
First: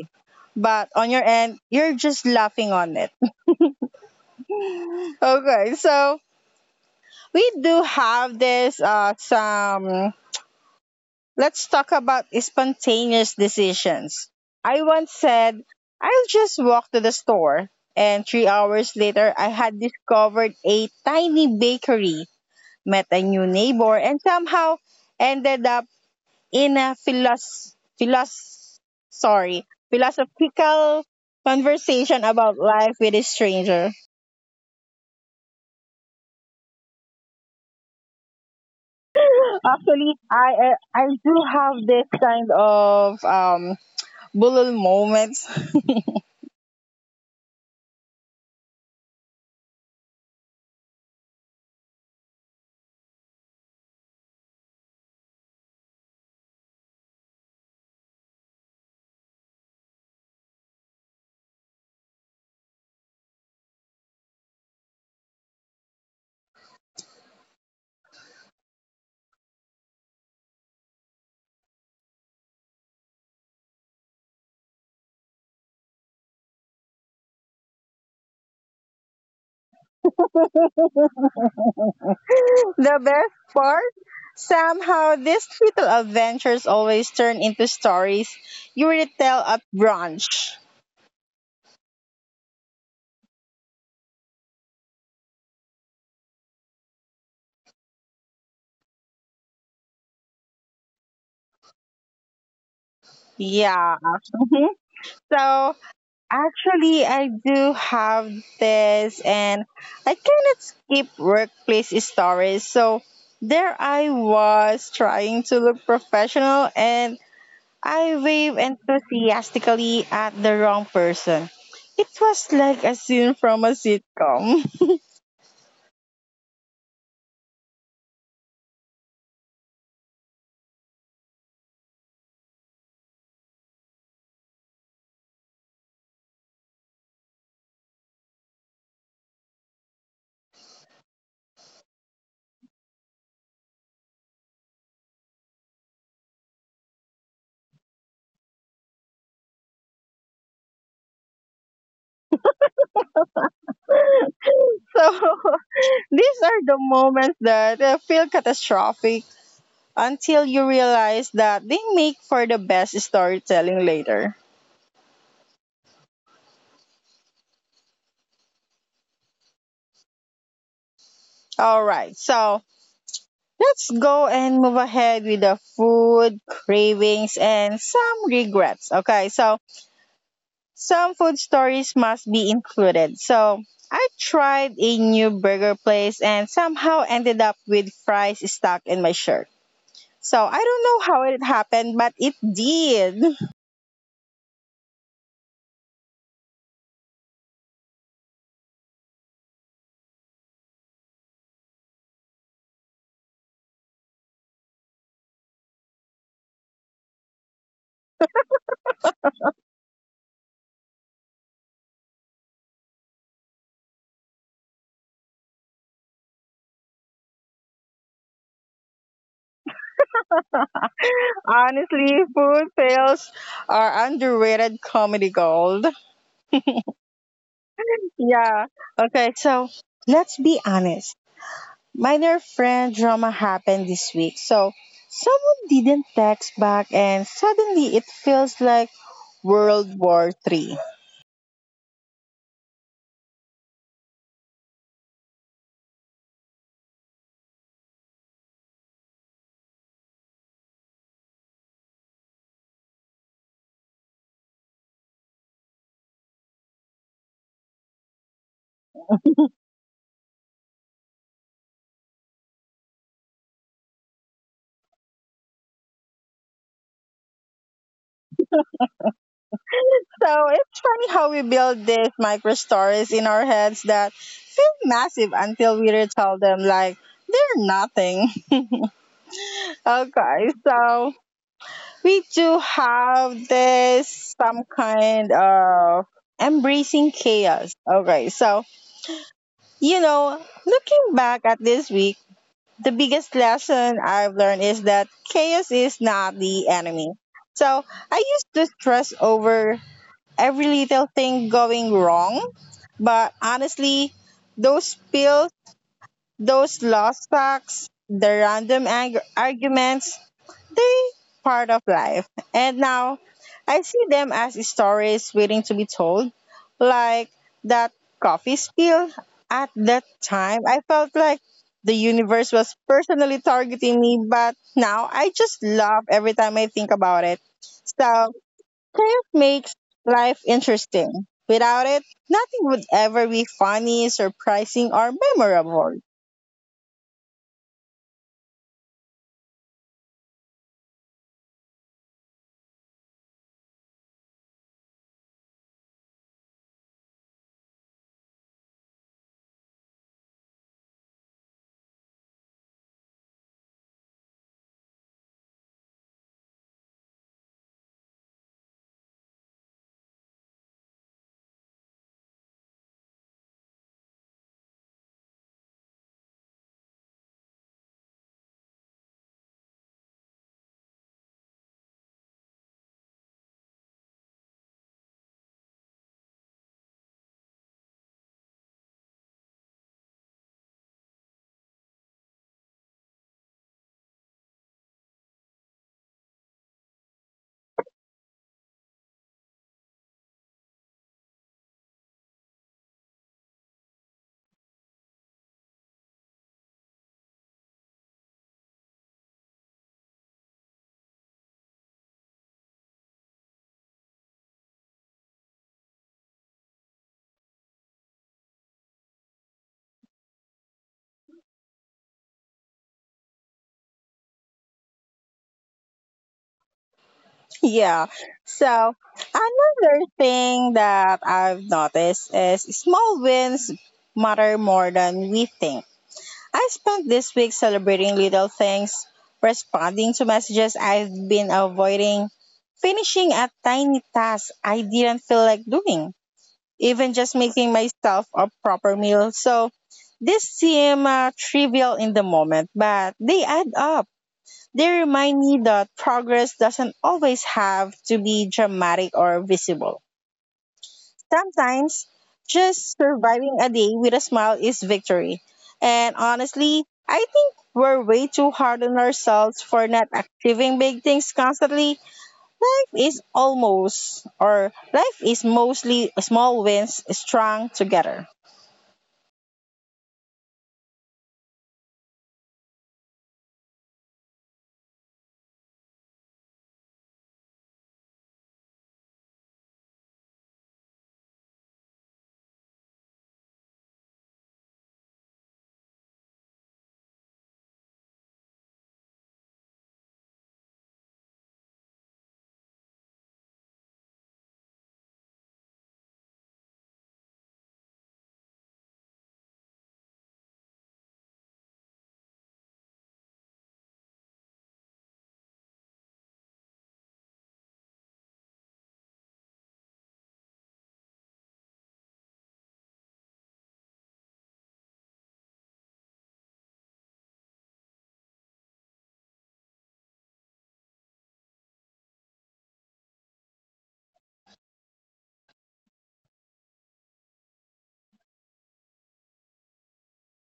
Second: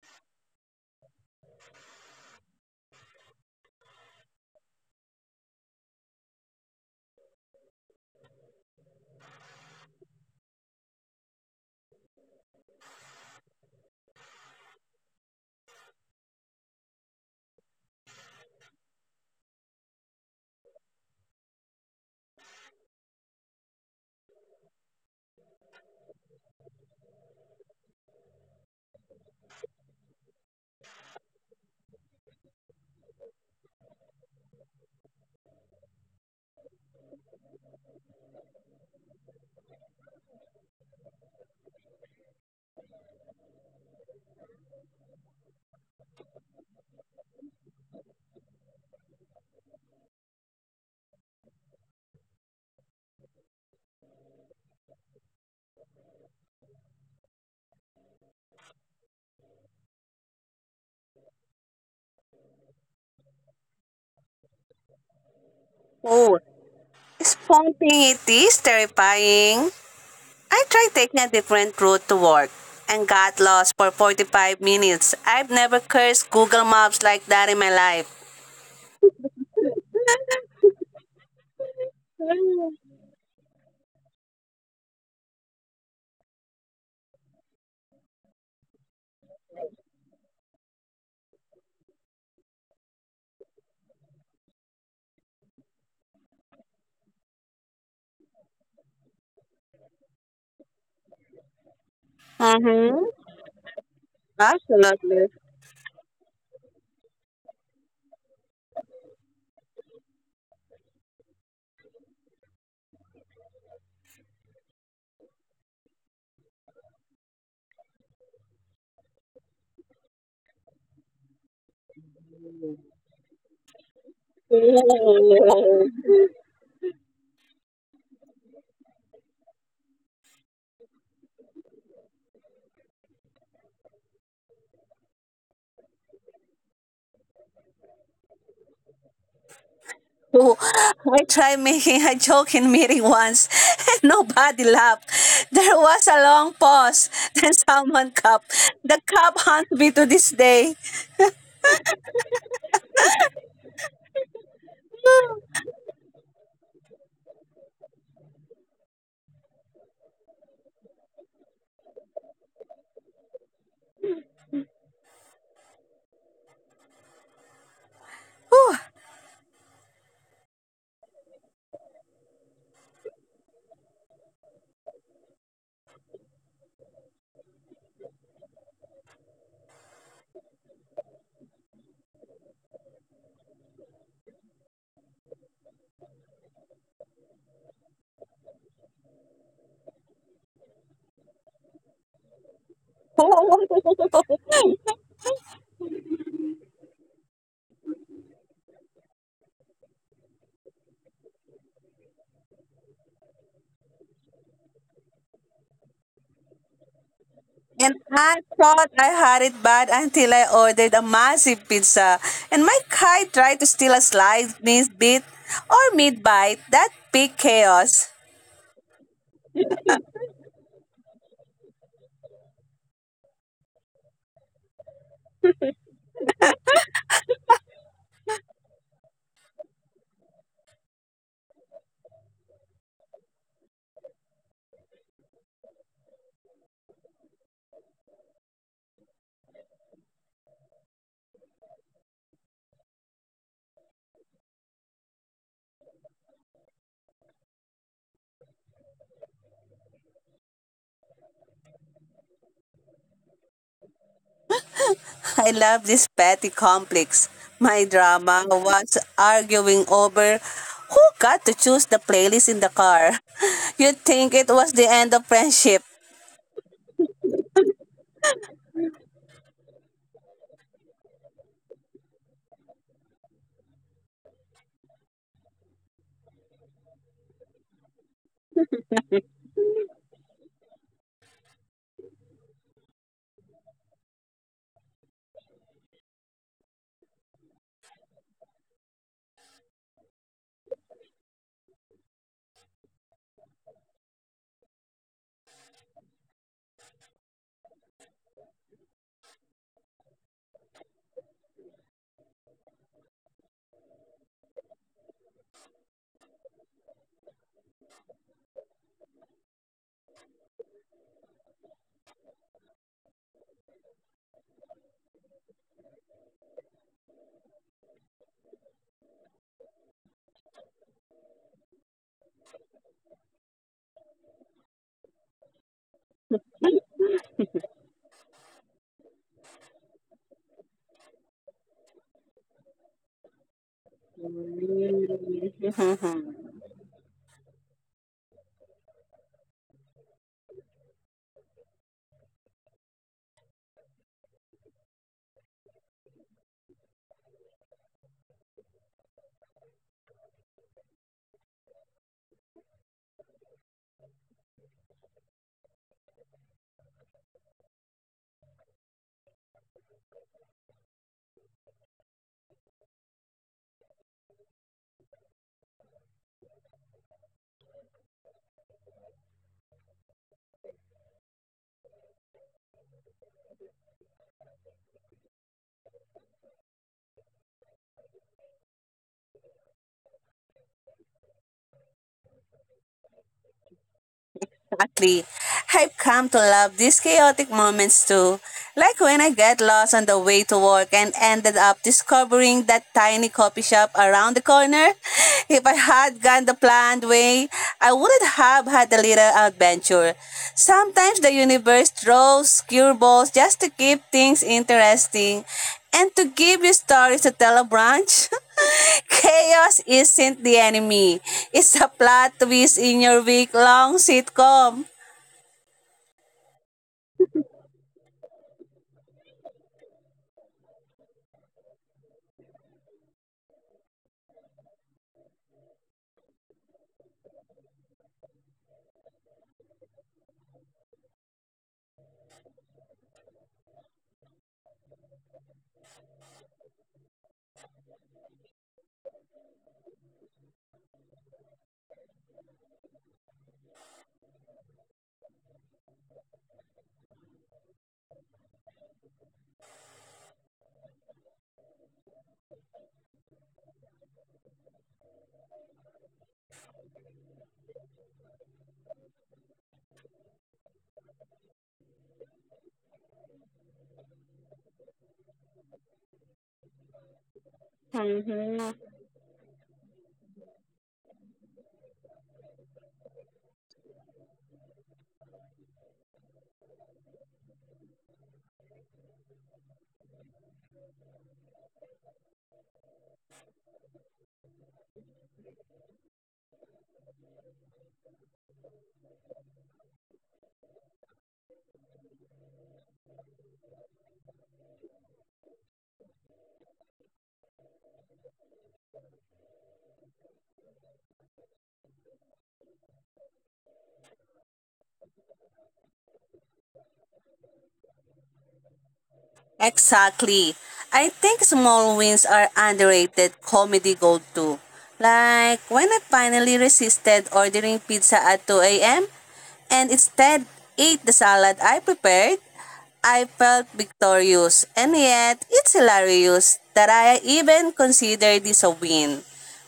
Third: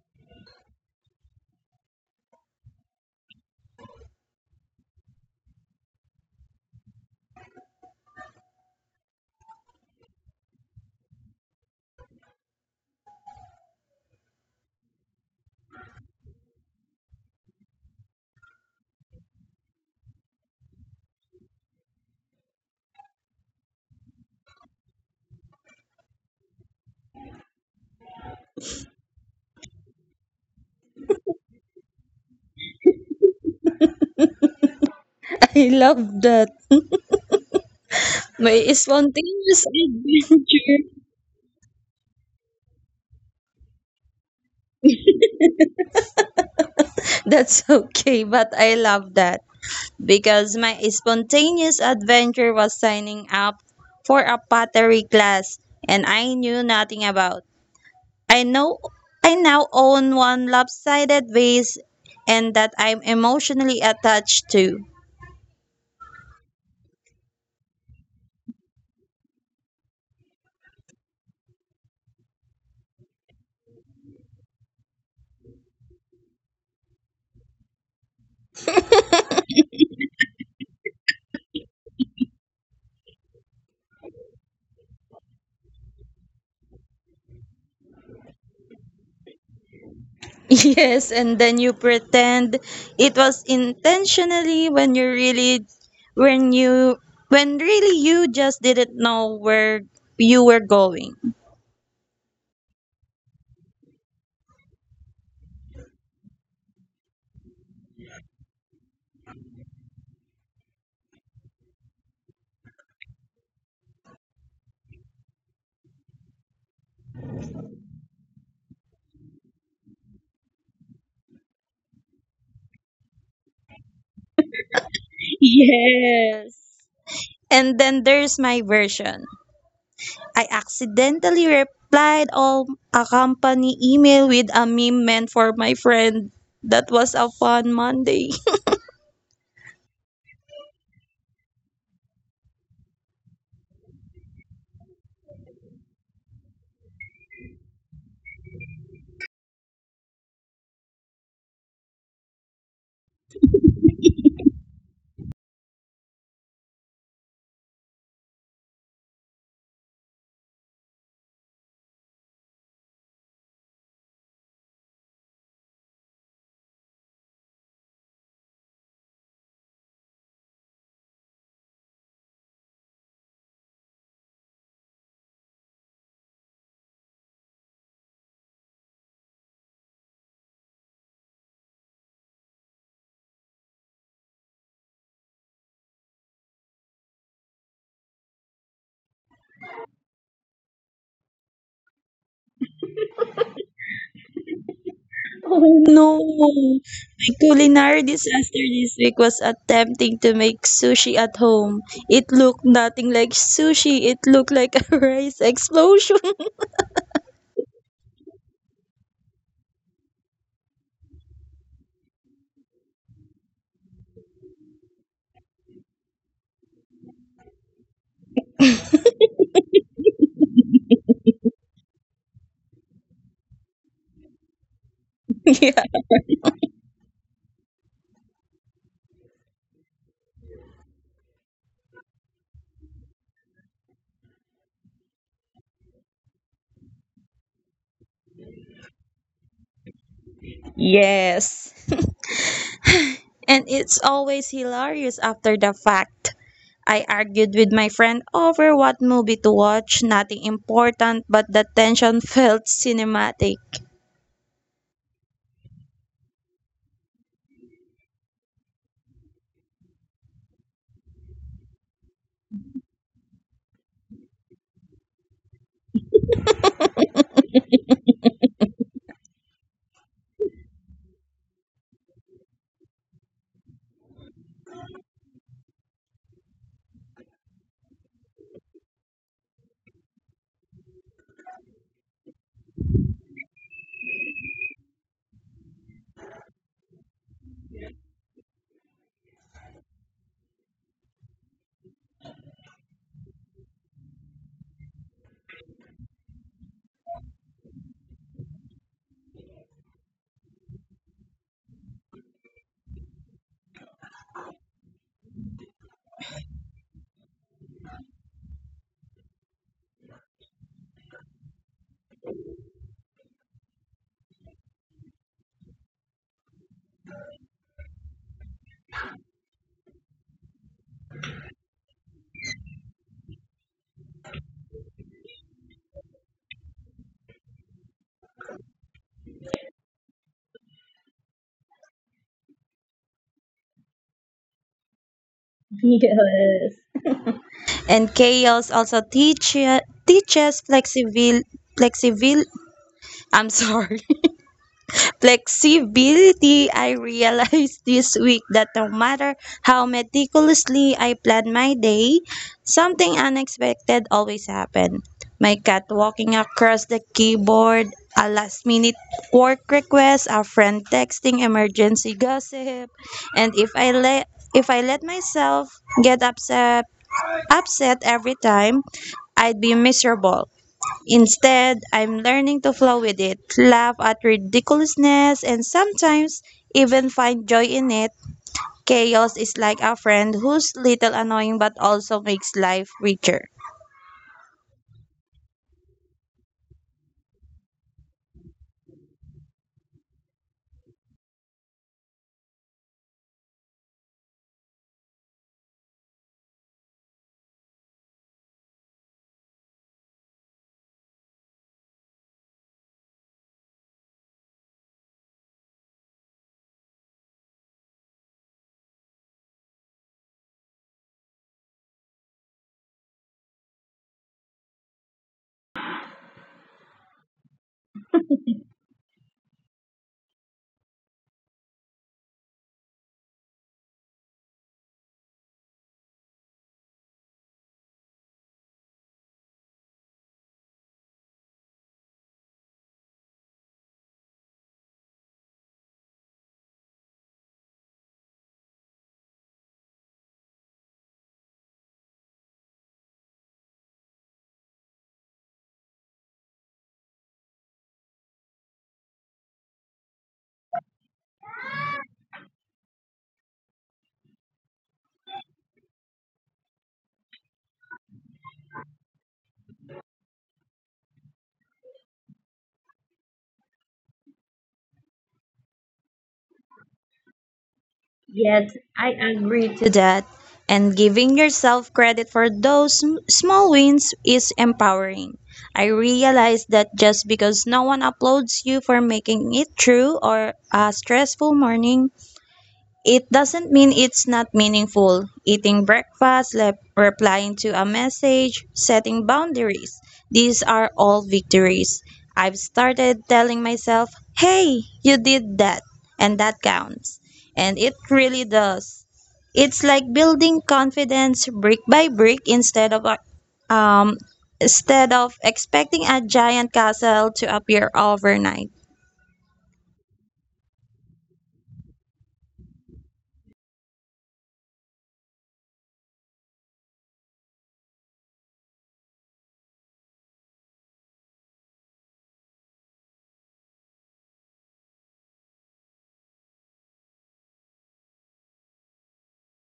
But on your end, you're just laughing on it. Okay. we do have this some Let's talk about spontaneous decisions. I once said I'll just walk to the store, and 3 hours later I had discovered a tiny bakery, met a new neighbor, and somehow ended up in a sorry, philosophical conversation about life with a stranger. I love that. My Actually, spontaneous I do adventure. have this kind of bullet moments. That's okay, but I love that, because my spontaneous adventure was signing up for a pottery class and I knew nothing about. I know I now own one lopsided vase and that I'm emotionally attached to. Oh, spontaneity is terrifying. I tried taking a different route to work and got lost for 45 minutes. I've never cursed Google Maps like that in my life. The best part, somehow these little adventures always turn into stories you retell at brunch. Yes, and then you pretend it was intentionally when you really, when you when really you just didn't know where you were going. Mm-hmm. Yeah. So Absolutely. actually, I do have this, and I cannot skip workplace stories. So there I was trying to look professional, and I waved enthusiastically at the wrong person. It was like a scene from a sitcom. Yes. And then there's my version. I accidentally replied all a company email with a meme meant for my friend. That was a fun Monday. I tried making a joke in meeting once and nobody laughed. There was a long pause, then someone coughed. The cop haunts me to this day. So these are the moments that feel catastrophic until you realize that they make for the best storytelling later. Whew. All right, so let's go and move ahead with the food cravings and some regrets. Okay, so some food stories must be included. So I tried a new burger place and somehow ended up with fries stuck in my shirt. So I don't know how it happened, but it did. Oh no! My culinary disaster this week was attempting to make sushi at home. It looked nothing like sushi, it looked like a rice explosion. And I thought I had it bad until I ordered a massive pizza. And my kite tried to steal a slice, miss bit, or mid bite. That big chaos. Honestly, food fails are underrated comedy gold. Yeah. Yeah. Okay, so let's be honest. Minor friend drama happened this week. So someone didn't text back and suddenly it feels like World War III. Yes. And it's always hilarious after the fact. I argued with my friend over what movie to watch, nothing important, but the tension felt cinematic. I love this petty complex. My drama was arguing over who got to choose the playlist in the car. You'd think it was the end of friendship. So it's funny how we build these micro stories in our heads that feel massive until we retell them like they're nothing. Okay, so we do have this some kind of embracing chaos. Okay, so you know, looking back at this week, the biggest lesson I've learned is that chaos is not the enemy. So I used to stress over every little thing going wrong, but honestly, those spills, those lost socks, the random arguments, they part of life. And now I see them as stories waiting to be told, like that coffee spill. At that time, I felt like the universe was personally targeting me, but now I just laugh every time I think about it. So chaos makes life interesting. Without it, nothing would ever be funny, surprising, or memorable. Yes. And chaos also teach, teaches flexibil, flexibil, I'm sorry, flexibility, I realized this week that no matter how meticulously I plan my day, something unexpected always happened. My cat walking across the keyboard, a last minute work request, a friend texting emergency gossip, and if I let myself get upset every time, I'd be miserable. Instead, I'm learning to flow with it, laugh at ridiculousness, and sometimes even find joy in it. Chaos is like a friend who's little annoying but also makes life richer. Exactly. I've come to love these chaotic moments too. Like when I get lost on the way to work and ended up discovering that tiny coffee shop around the corner. If I had gone the planned way, I wouldn't have had a little adventure. Sometimes the universe throws curveballs just to keep things interesting and to give you stories to tell a branch. Chaos isn't the enemy. It's a plot twist in your week-long sitcom. Yeah. So another thing that I've noticed is small wins matter more than we think. I spent this week celebrating little things, responding to messages I've been avoiding, finishing a tiny task I didn't feel like doing, even just making myself a proper meal. So these seem trivial in the moment, but they add up. They remind me that progress doesn't always have to be dramatic or visible. Sometimes, just surviving a day with a smile is victory. And honestly, I think we're way too hard on ourselves for not achieving big things constantly. Life is almost, or life is mostly small wins strung together. Yes, Mhm. I agree to that. And giving yourself credit for those small wins is empowering. I realize that just because no one applauds you for making it through or a stressful morning, it doesn't mean it's not meaningful. Eating breakfast, replying to a message, setting boundaries. These are all victories. I've started telling myself, hey, you did that, and that counts. And it really does. It's like building confidence brick by brick um, instead of expecting a giant castle to appear overnight. Exactly. I think small wins are underrated comedy gold too. Like when I finally resisted ordering pizza at 2 a.m. and instead ate the salad I prepared, I felt victorious. And yet, it's hilarious that I even consider this a win.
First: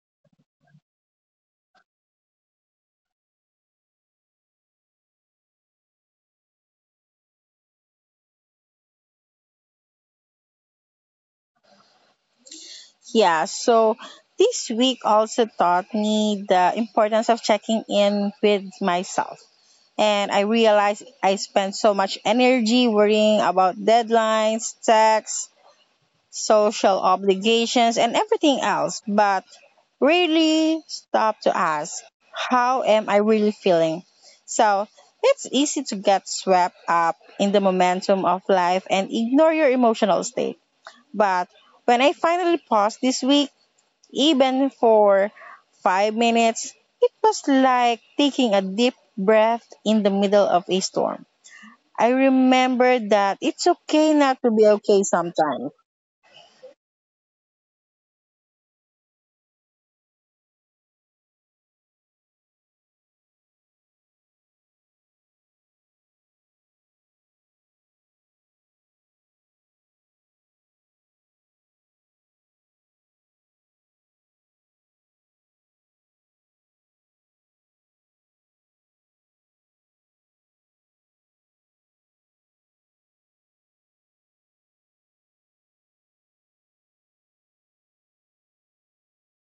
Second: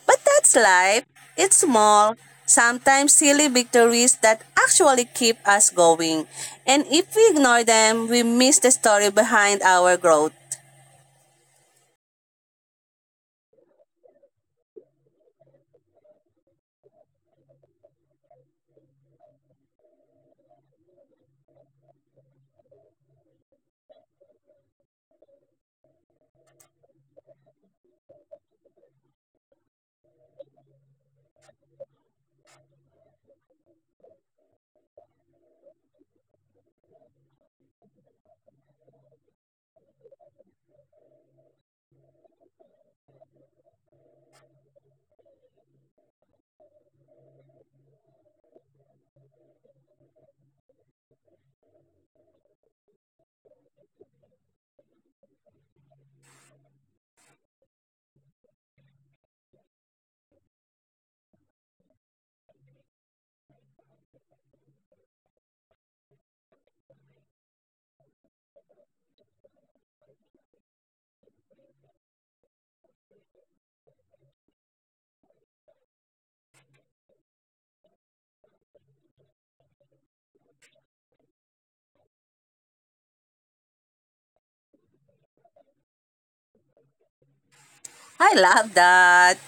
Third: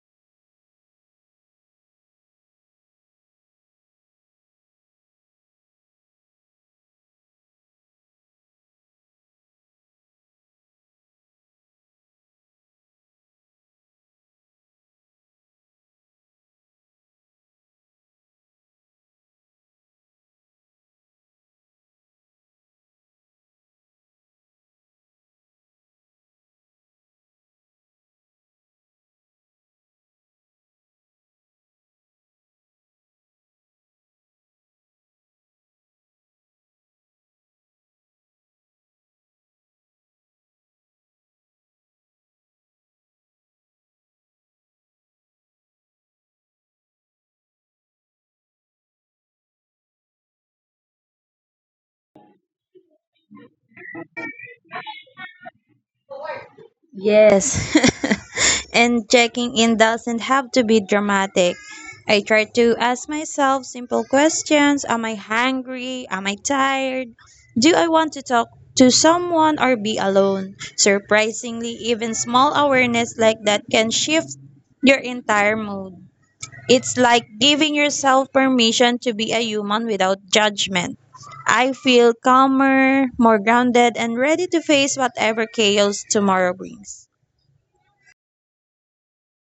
But that's life. It's small, sometimes silly victories that actually keep us going. And if we ignore them, we miss the story behind our growth. Yeah, so this week also taught me the importance of checking in with myself. And I realized I spent so much energy worrying about deadlines, tax, social obligations, and everything else, but really, stopped to ask, how am I really feeling? So it's easy to get swept up in the momentum of life and ignore your emotional state. But when I finally paused this week, even for 5 minutes, it was like taking a deep breath in the middle of a storm. I remember that it's okay not to be okay sometimes. Yes, and checking in doesn't have to be dramatic. I try to ask myself simple questions. Am I hungry? Am I tired? Do I want to talk to someone or be alone? Surprisingly, even small awareness like that can shift your entire mood. It's like giving yourself permission to be a human without judgment. I feel calmer, more grounded, and ready to face whatever chaos tomorrow brings. I love that.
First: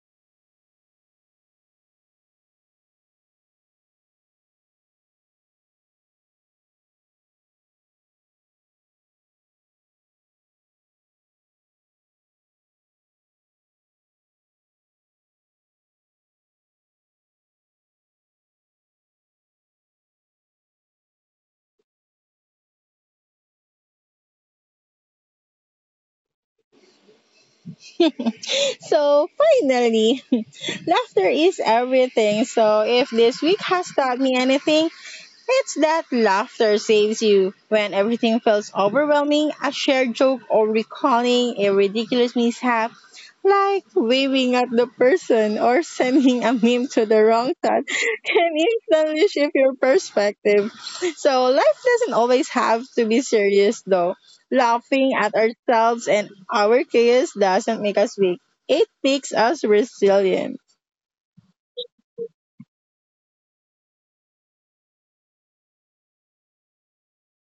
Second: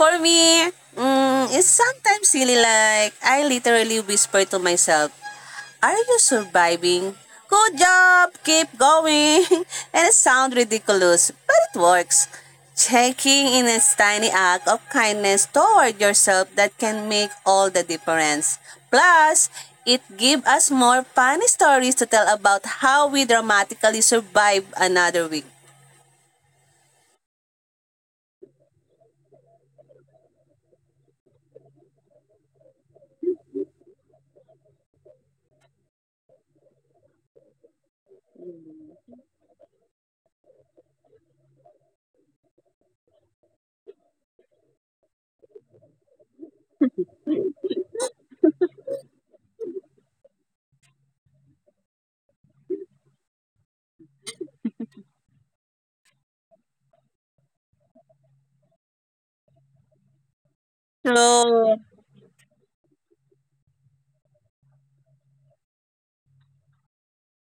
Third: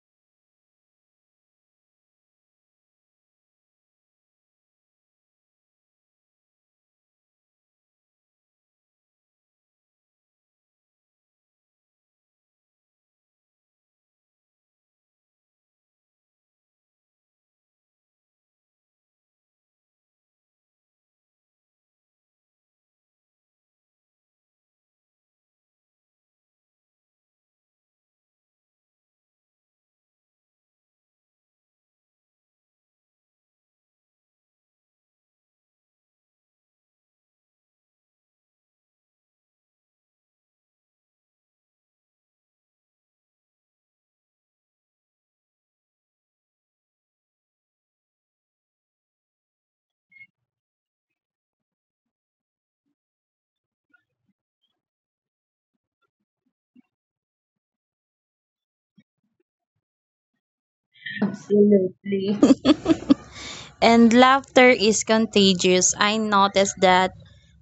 For me, it's sometimes silly like I literally whisper to myself, are you surviving? Good job! Keep going! And it sounds ridiculous, but it works. Checking in a tiny act of kindness toward yourself that can make all the difference. Plus, it gives us more funny stories to tell about how we dramatically survive another week. So finally, laughter is everything. So if this week has taught me anything, it's that laughter saves you when everything feels overwhelming. A shared joke or recalling a ridiculous mishap, like waving at the person or sending a meme to the wrong side, can instantly shift your perspective. So life doesn't always have to be serious though. Laughing at ourselves and our chaos doesn't make us weak. It makes us resilient. So, Absolutely. And laughter is contagious. I noticed that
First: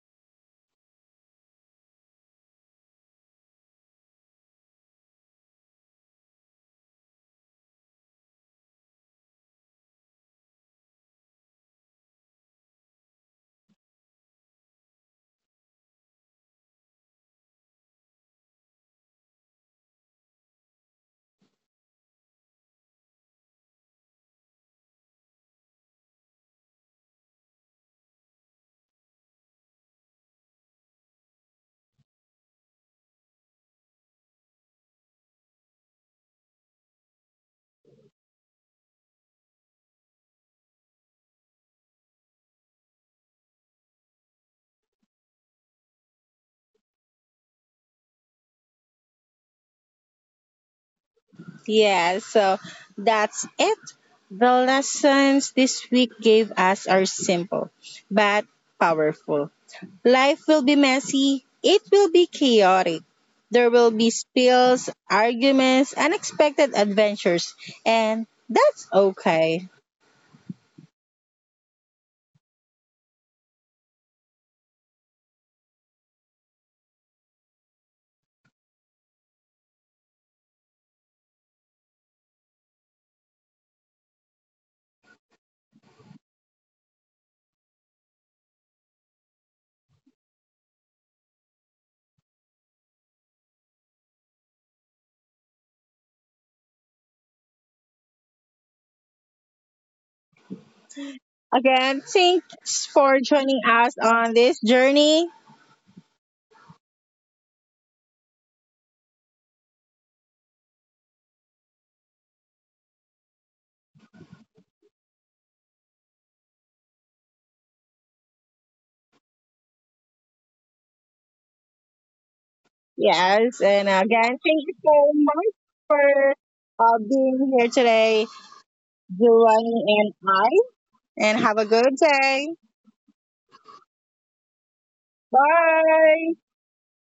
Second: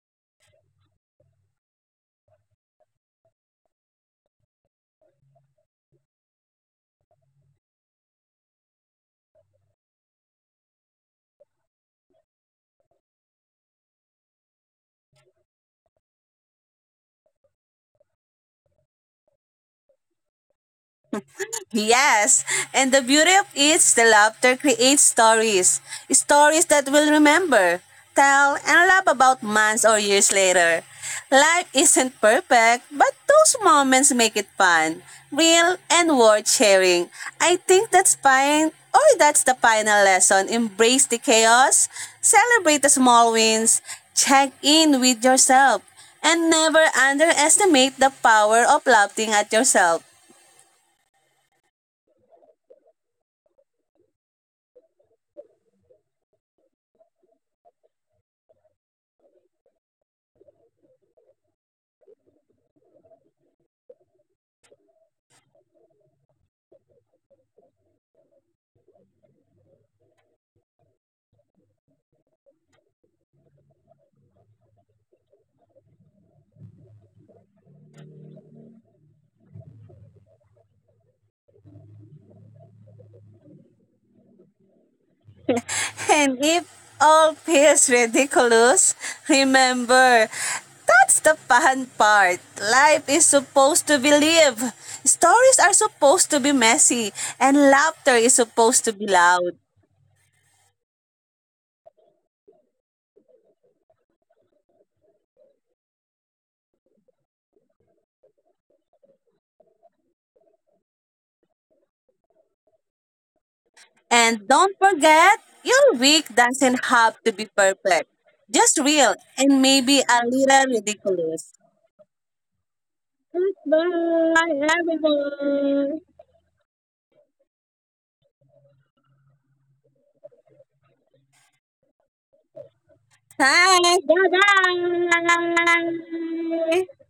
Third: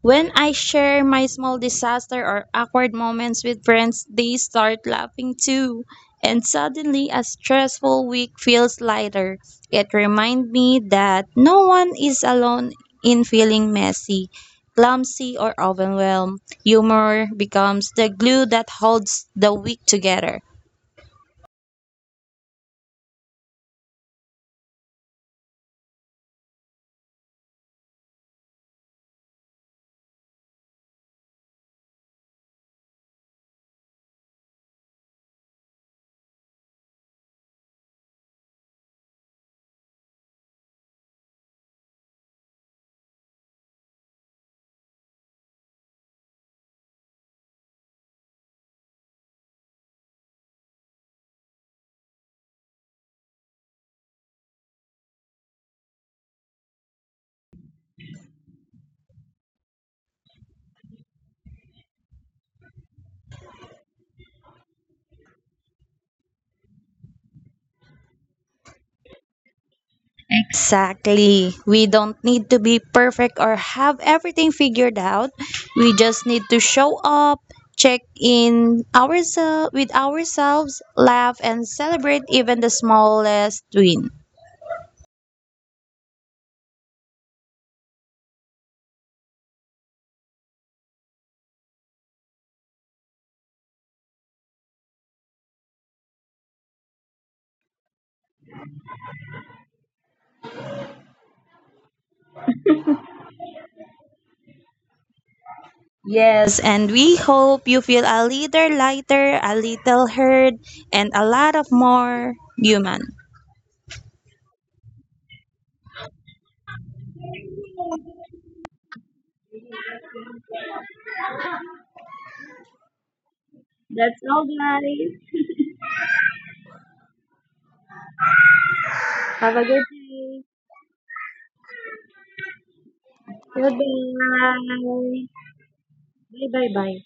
when I share my small disaster or awkward moments with friends, they start laughing too. And suddenly, a stressful week feels lighter. It reminds me that no one is alone in feeling messy, clumsy, or overwhelmed. Humor becomes the glue that holds the week together. yes, and the beauty of it is the laughter creates stories. Stories that we'll remember, tell, and laugh about months or years later. Life isn't perfect, but those moments make it fun, real, and worth sharing. I think that's fine, or that's the final lesson. Embrace the chaos, celebrate the small wins, check in with yourself, and never underestimate the power of laughing at yourself. Yeah, so that's it. The lessons this week gave us are simple but powerful. Life will be messy, it will be chaotic. There will be spills, arguments, unexpected adventures, and that's okay. Exactly. We don't need to be perfect or have everything figured out. We just need to show up, check in ourselves with ourselves, laugh and celebrate even the smallest win. And if all feels ridiculous, remember, that's the fun part. Life is supposed to be lived. Stories are supposed to be messy, and laughter is supposed to be loud. Again, thanks for joining us on this journey. Yes, and we hope you feel a little lighter, a little heard, and a lot of more human. And don't forget, your week doesn't have to be perfect. Just real and maybe a little ridiculous. Yes, and again, thank That's all, you Bye, so guys. much everyone. for being here today, Have a Giovanni good and I. And have a good day. day. Thanks. Bye Goodbye. Bye. Bye bye bye bye. bye.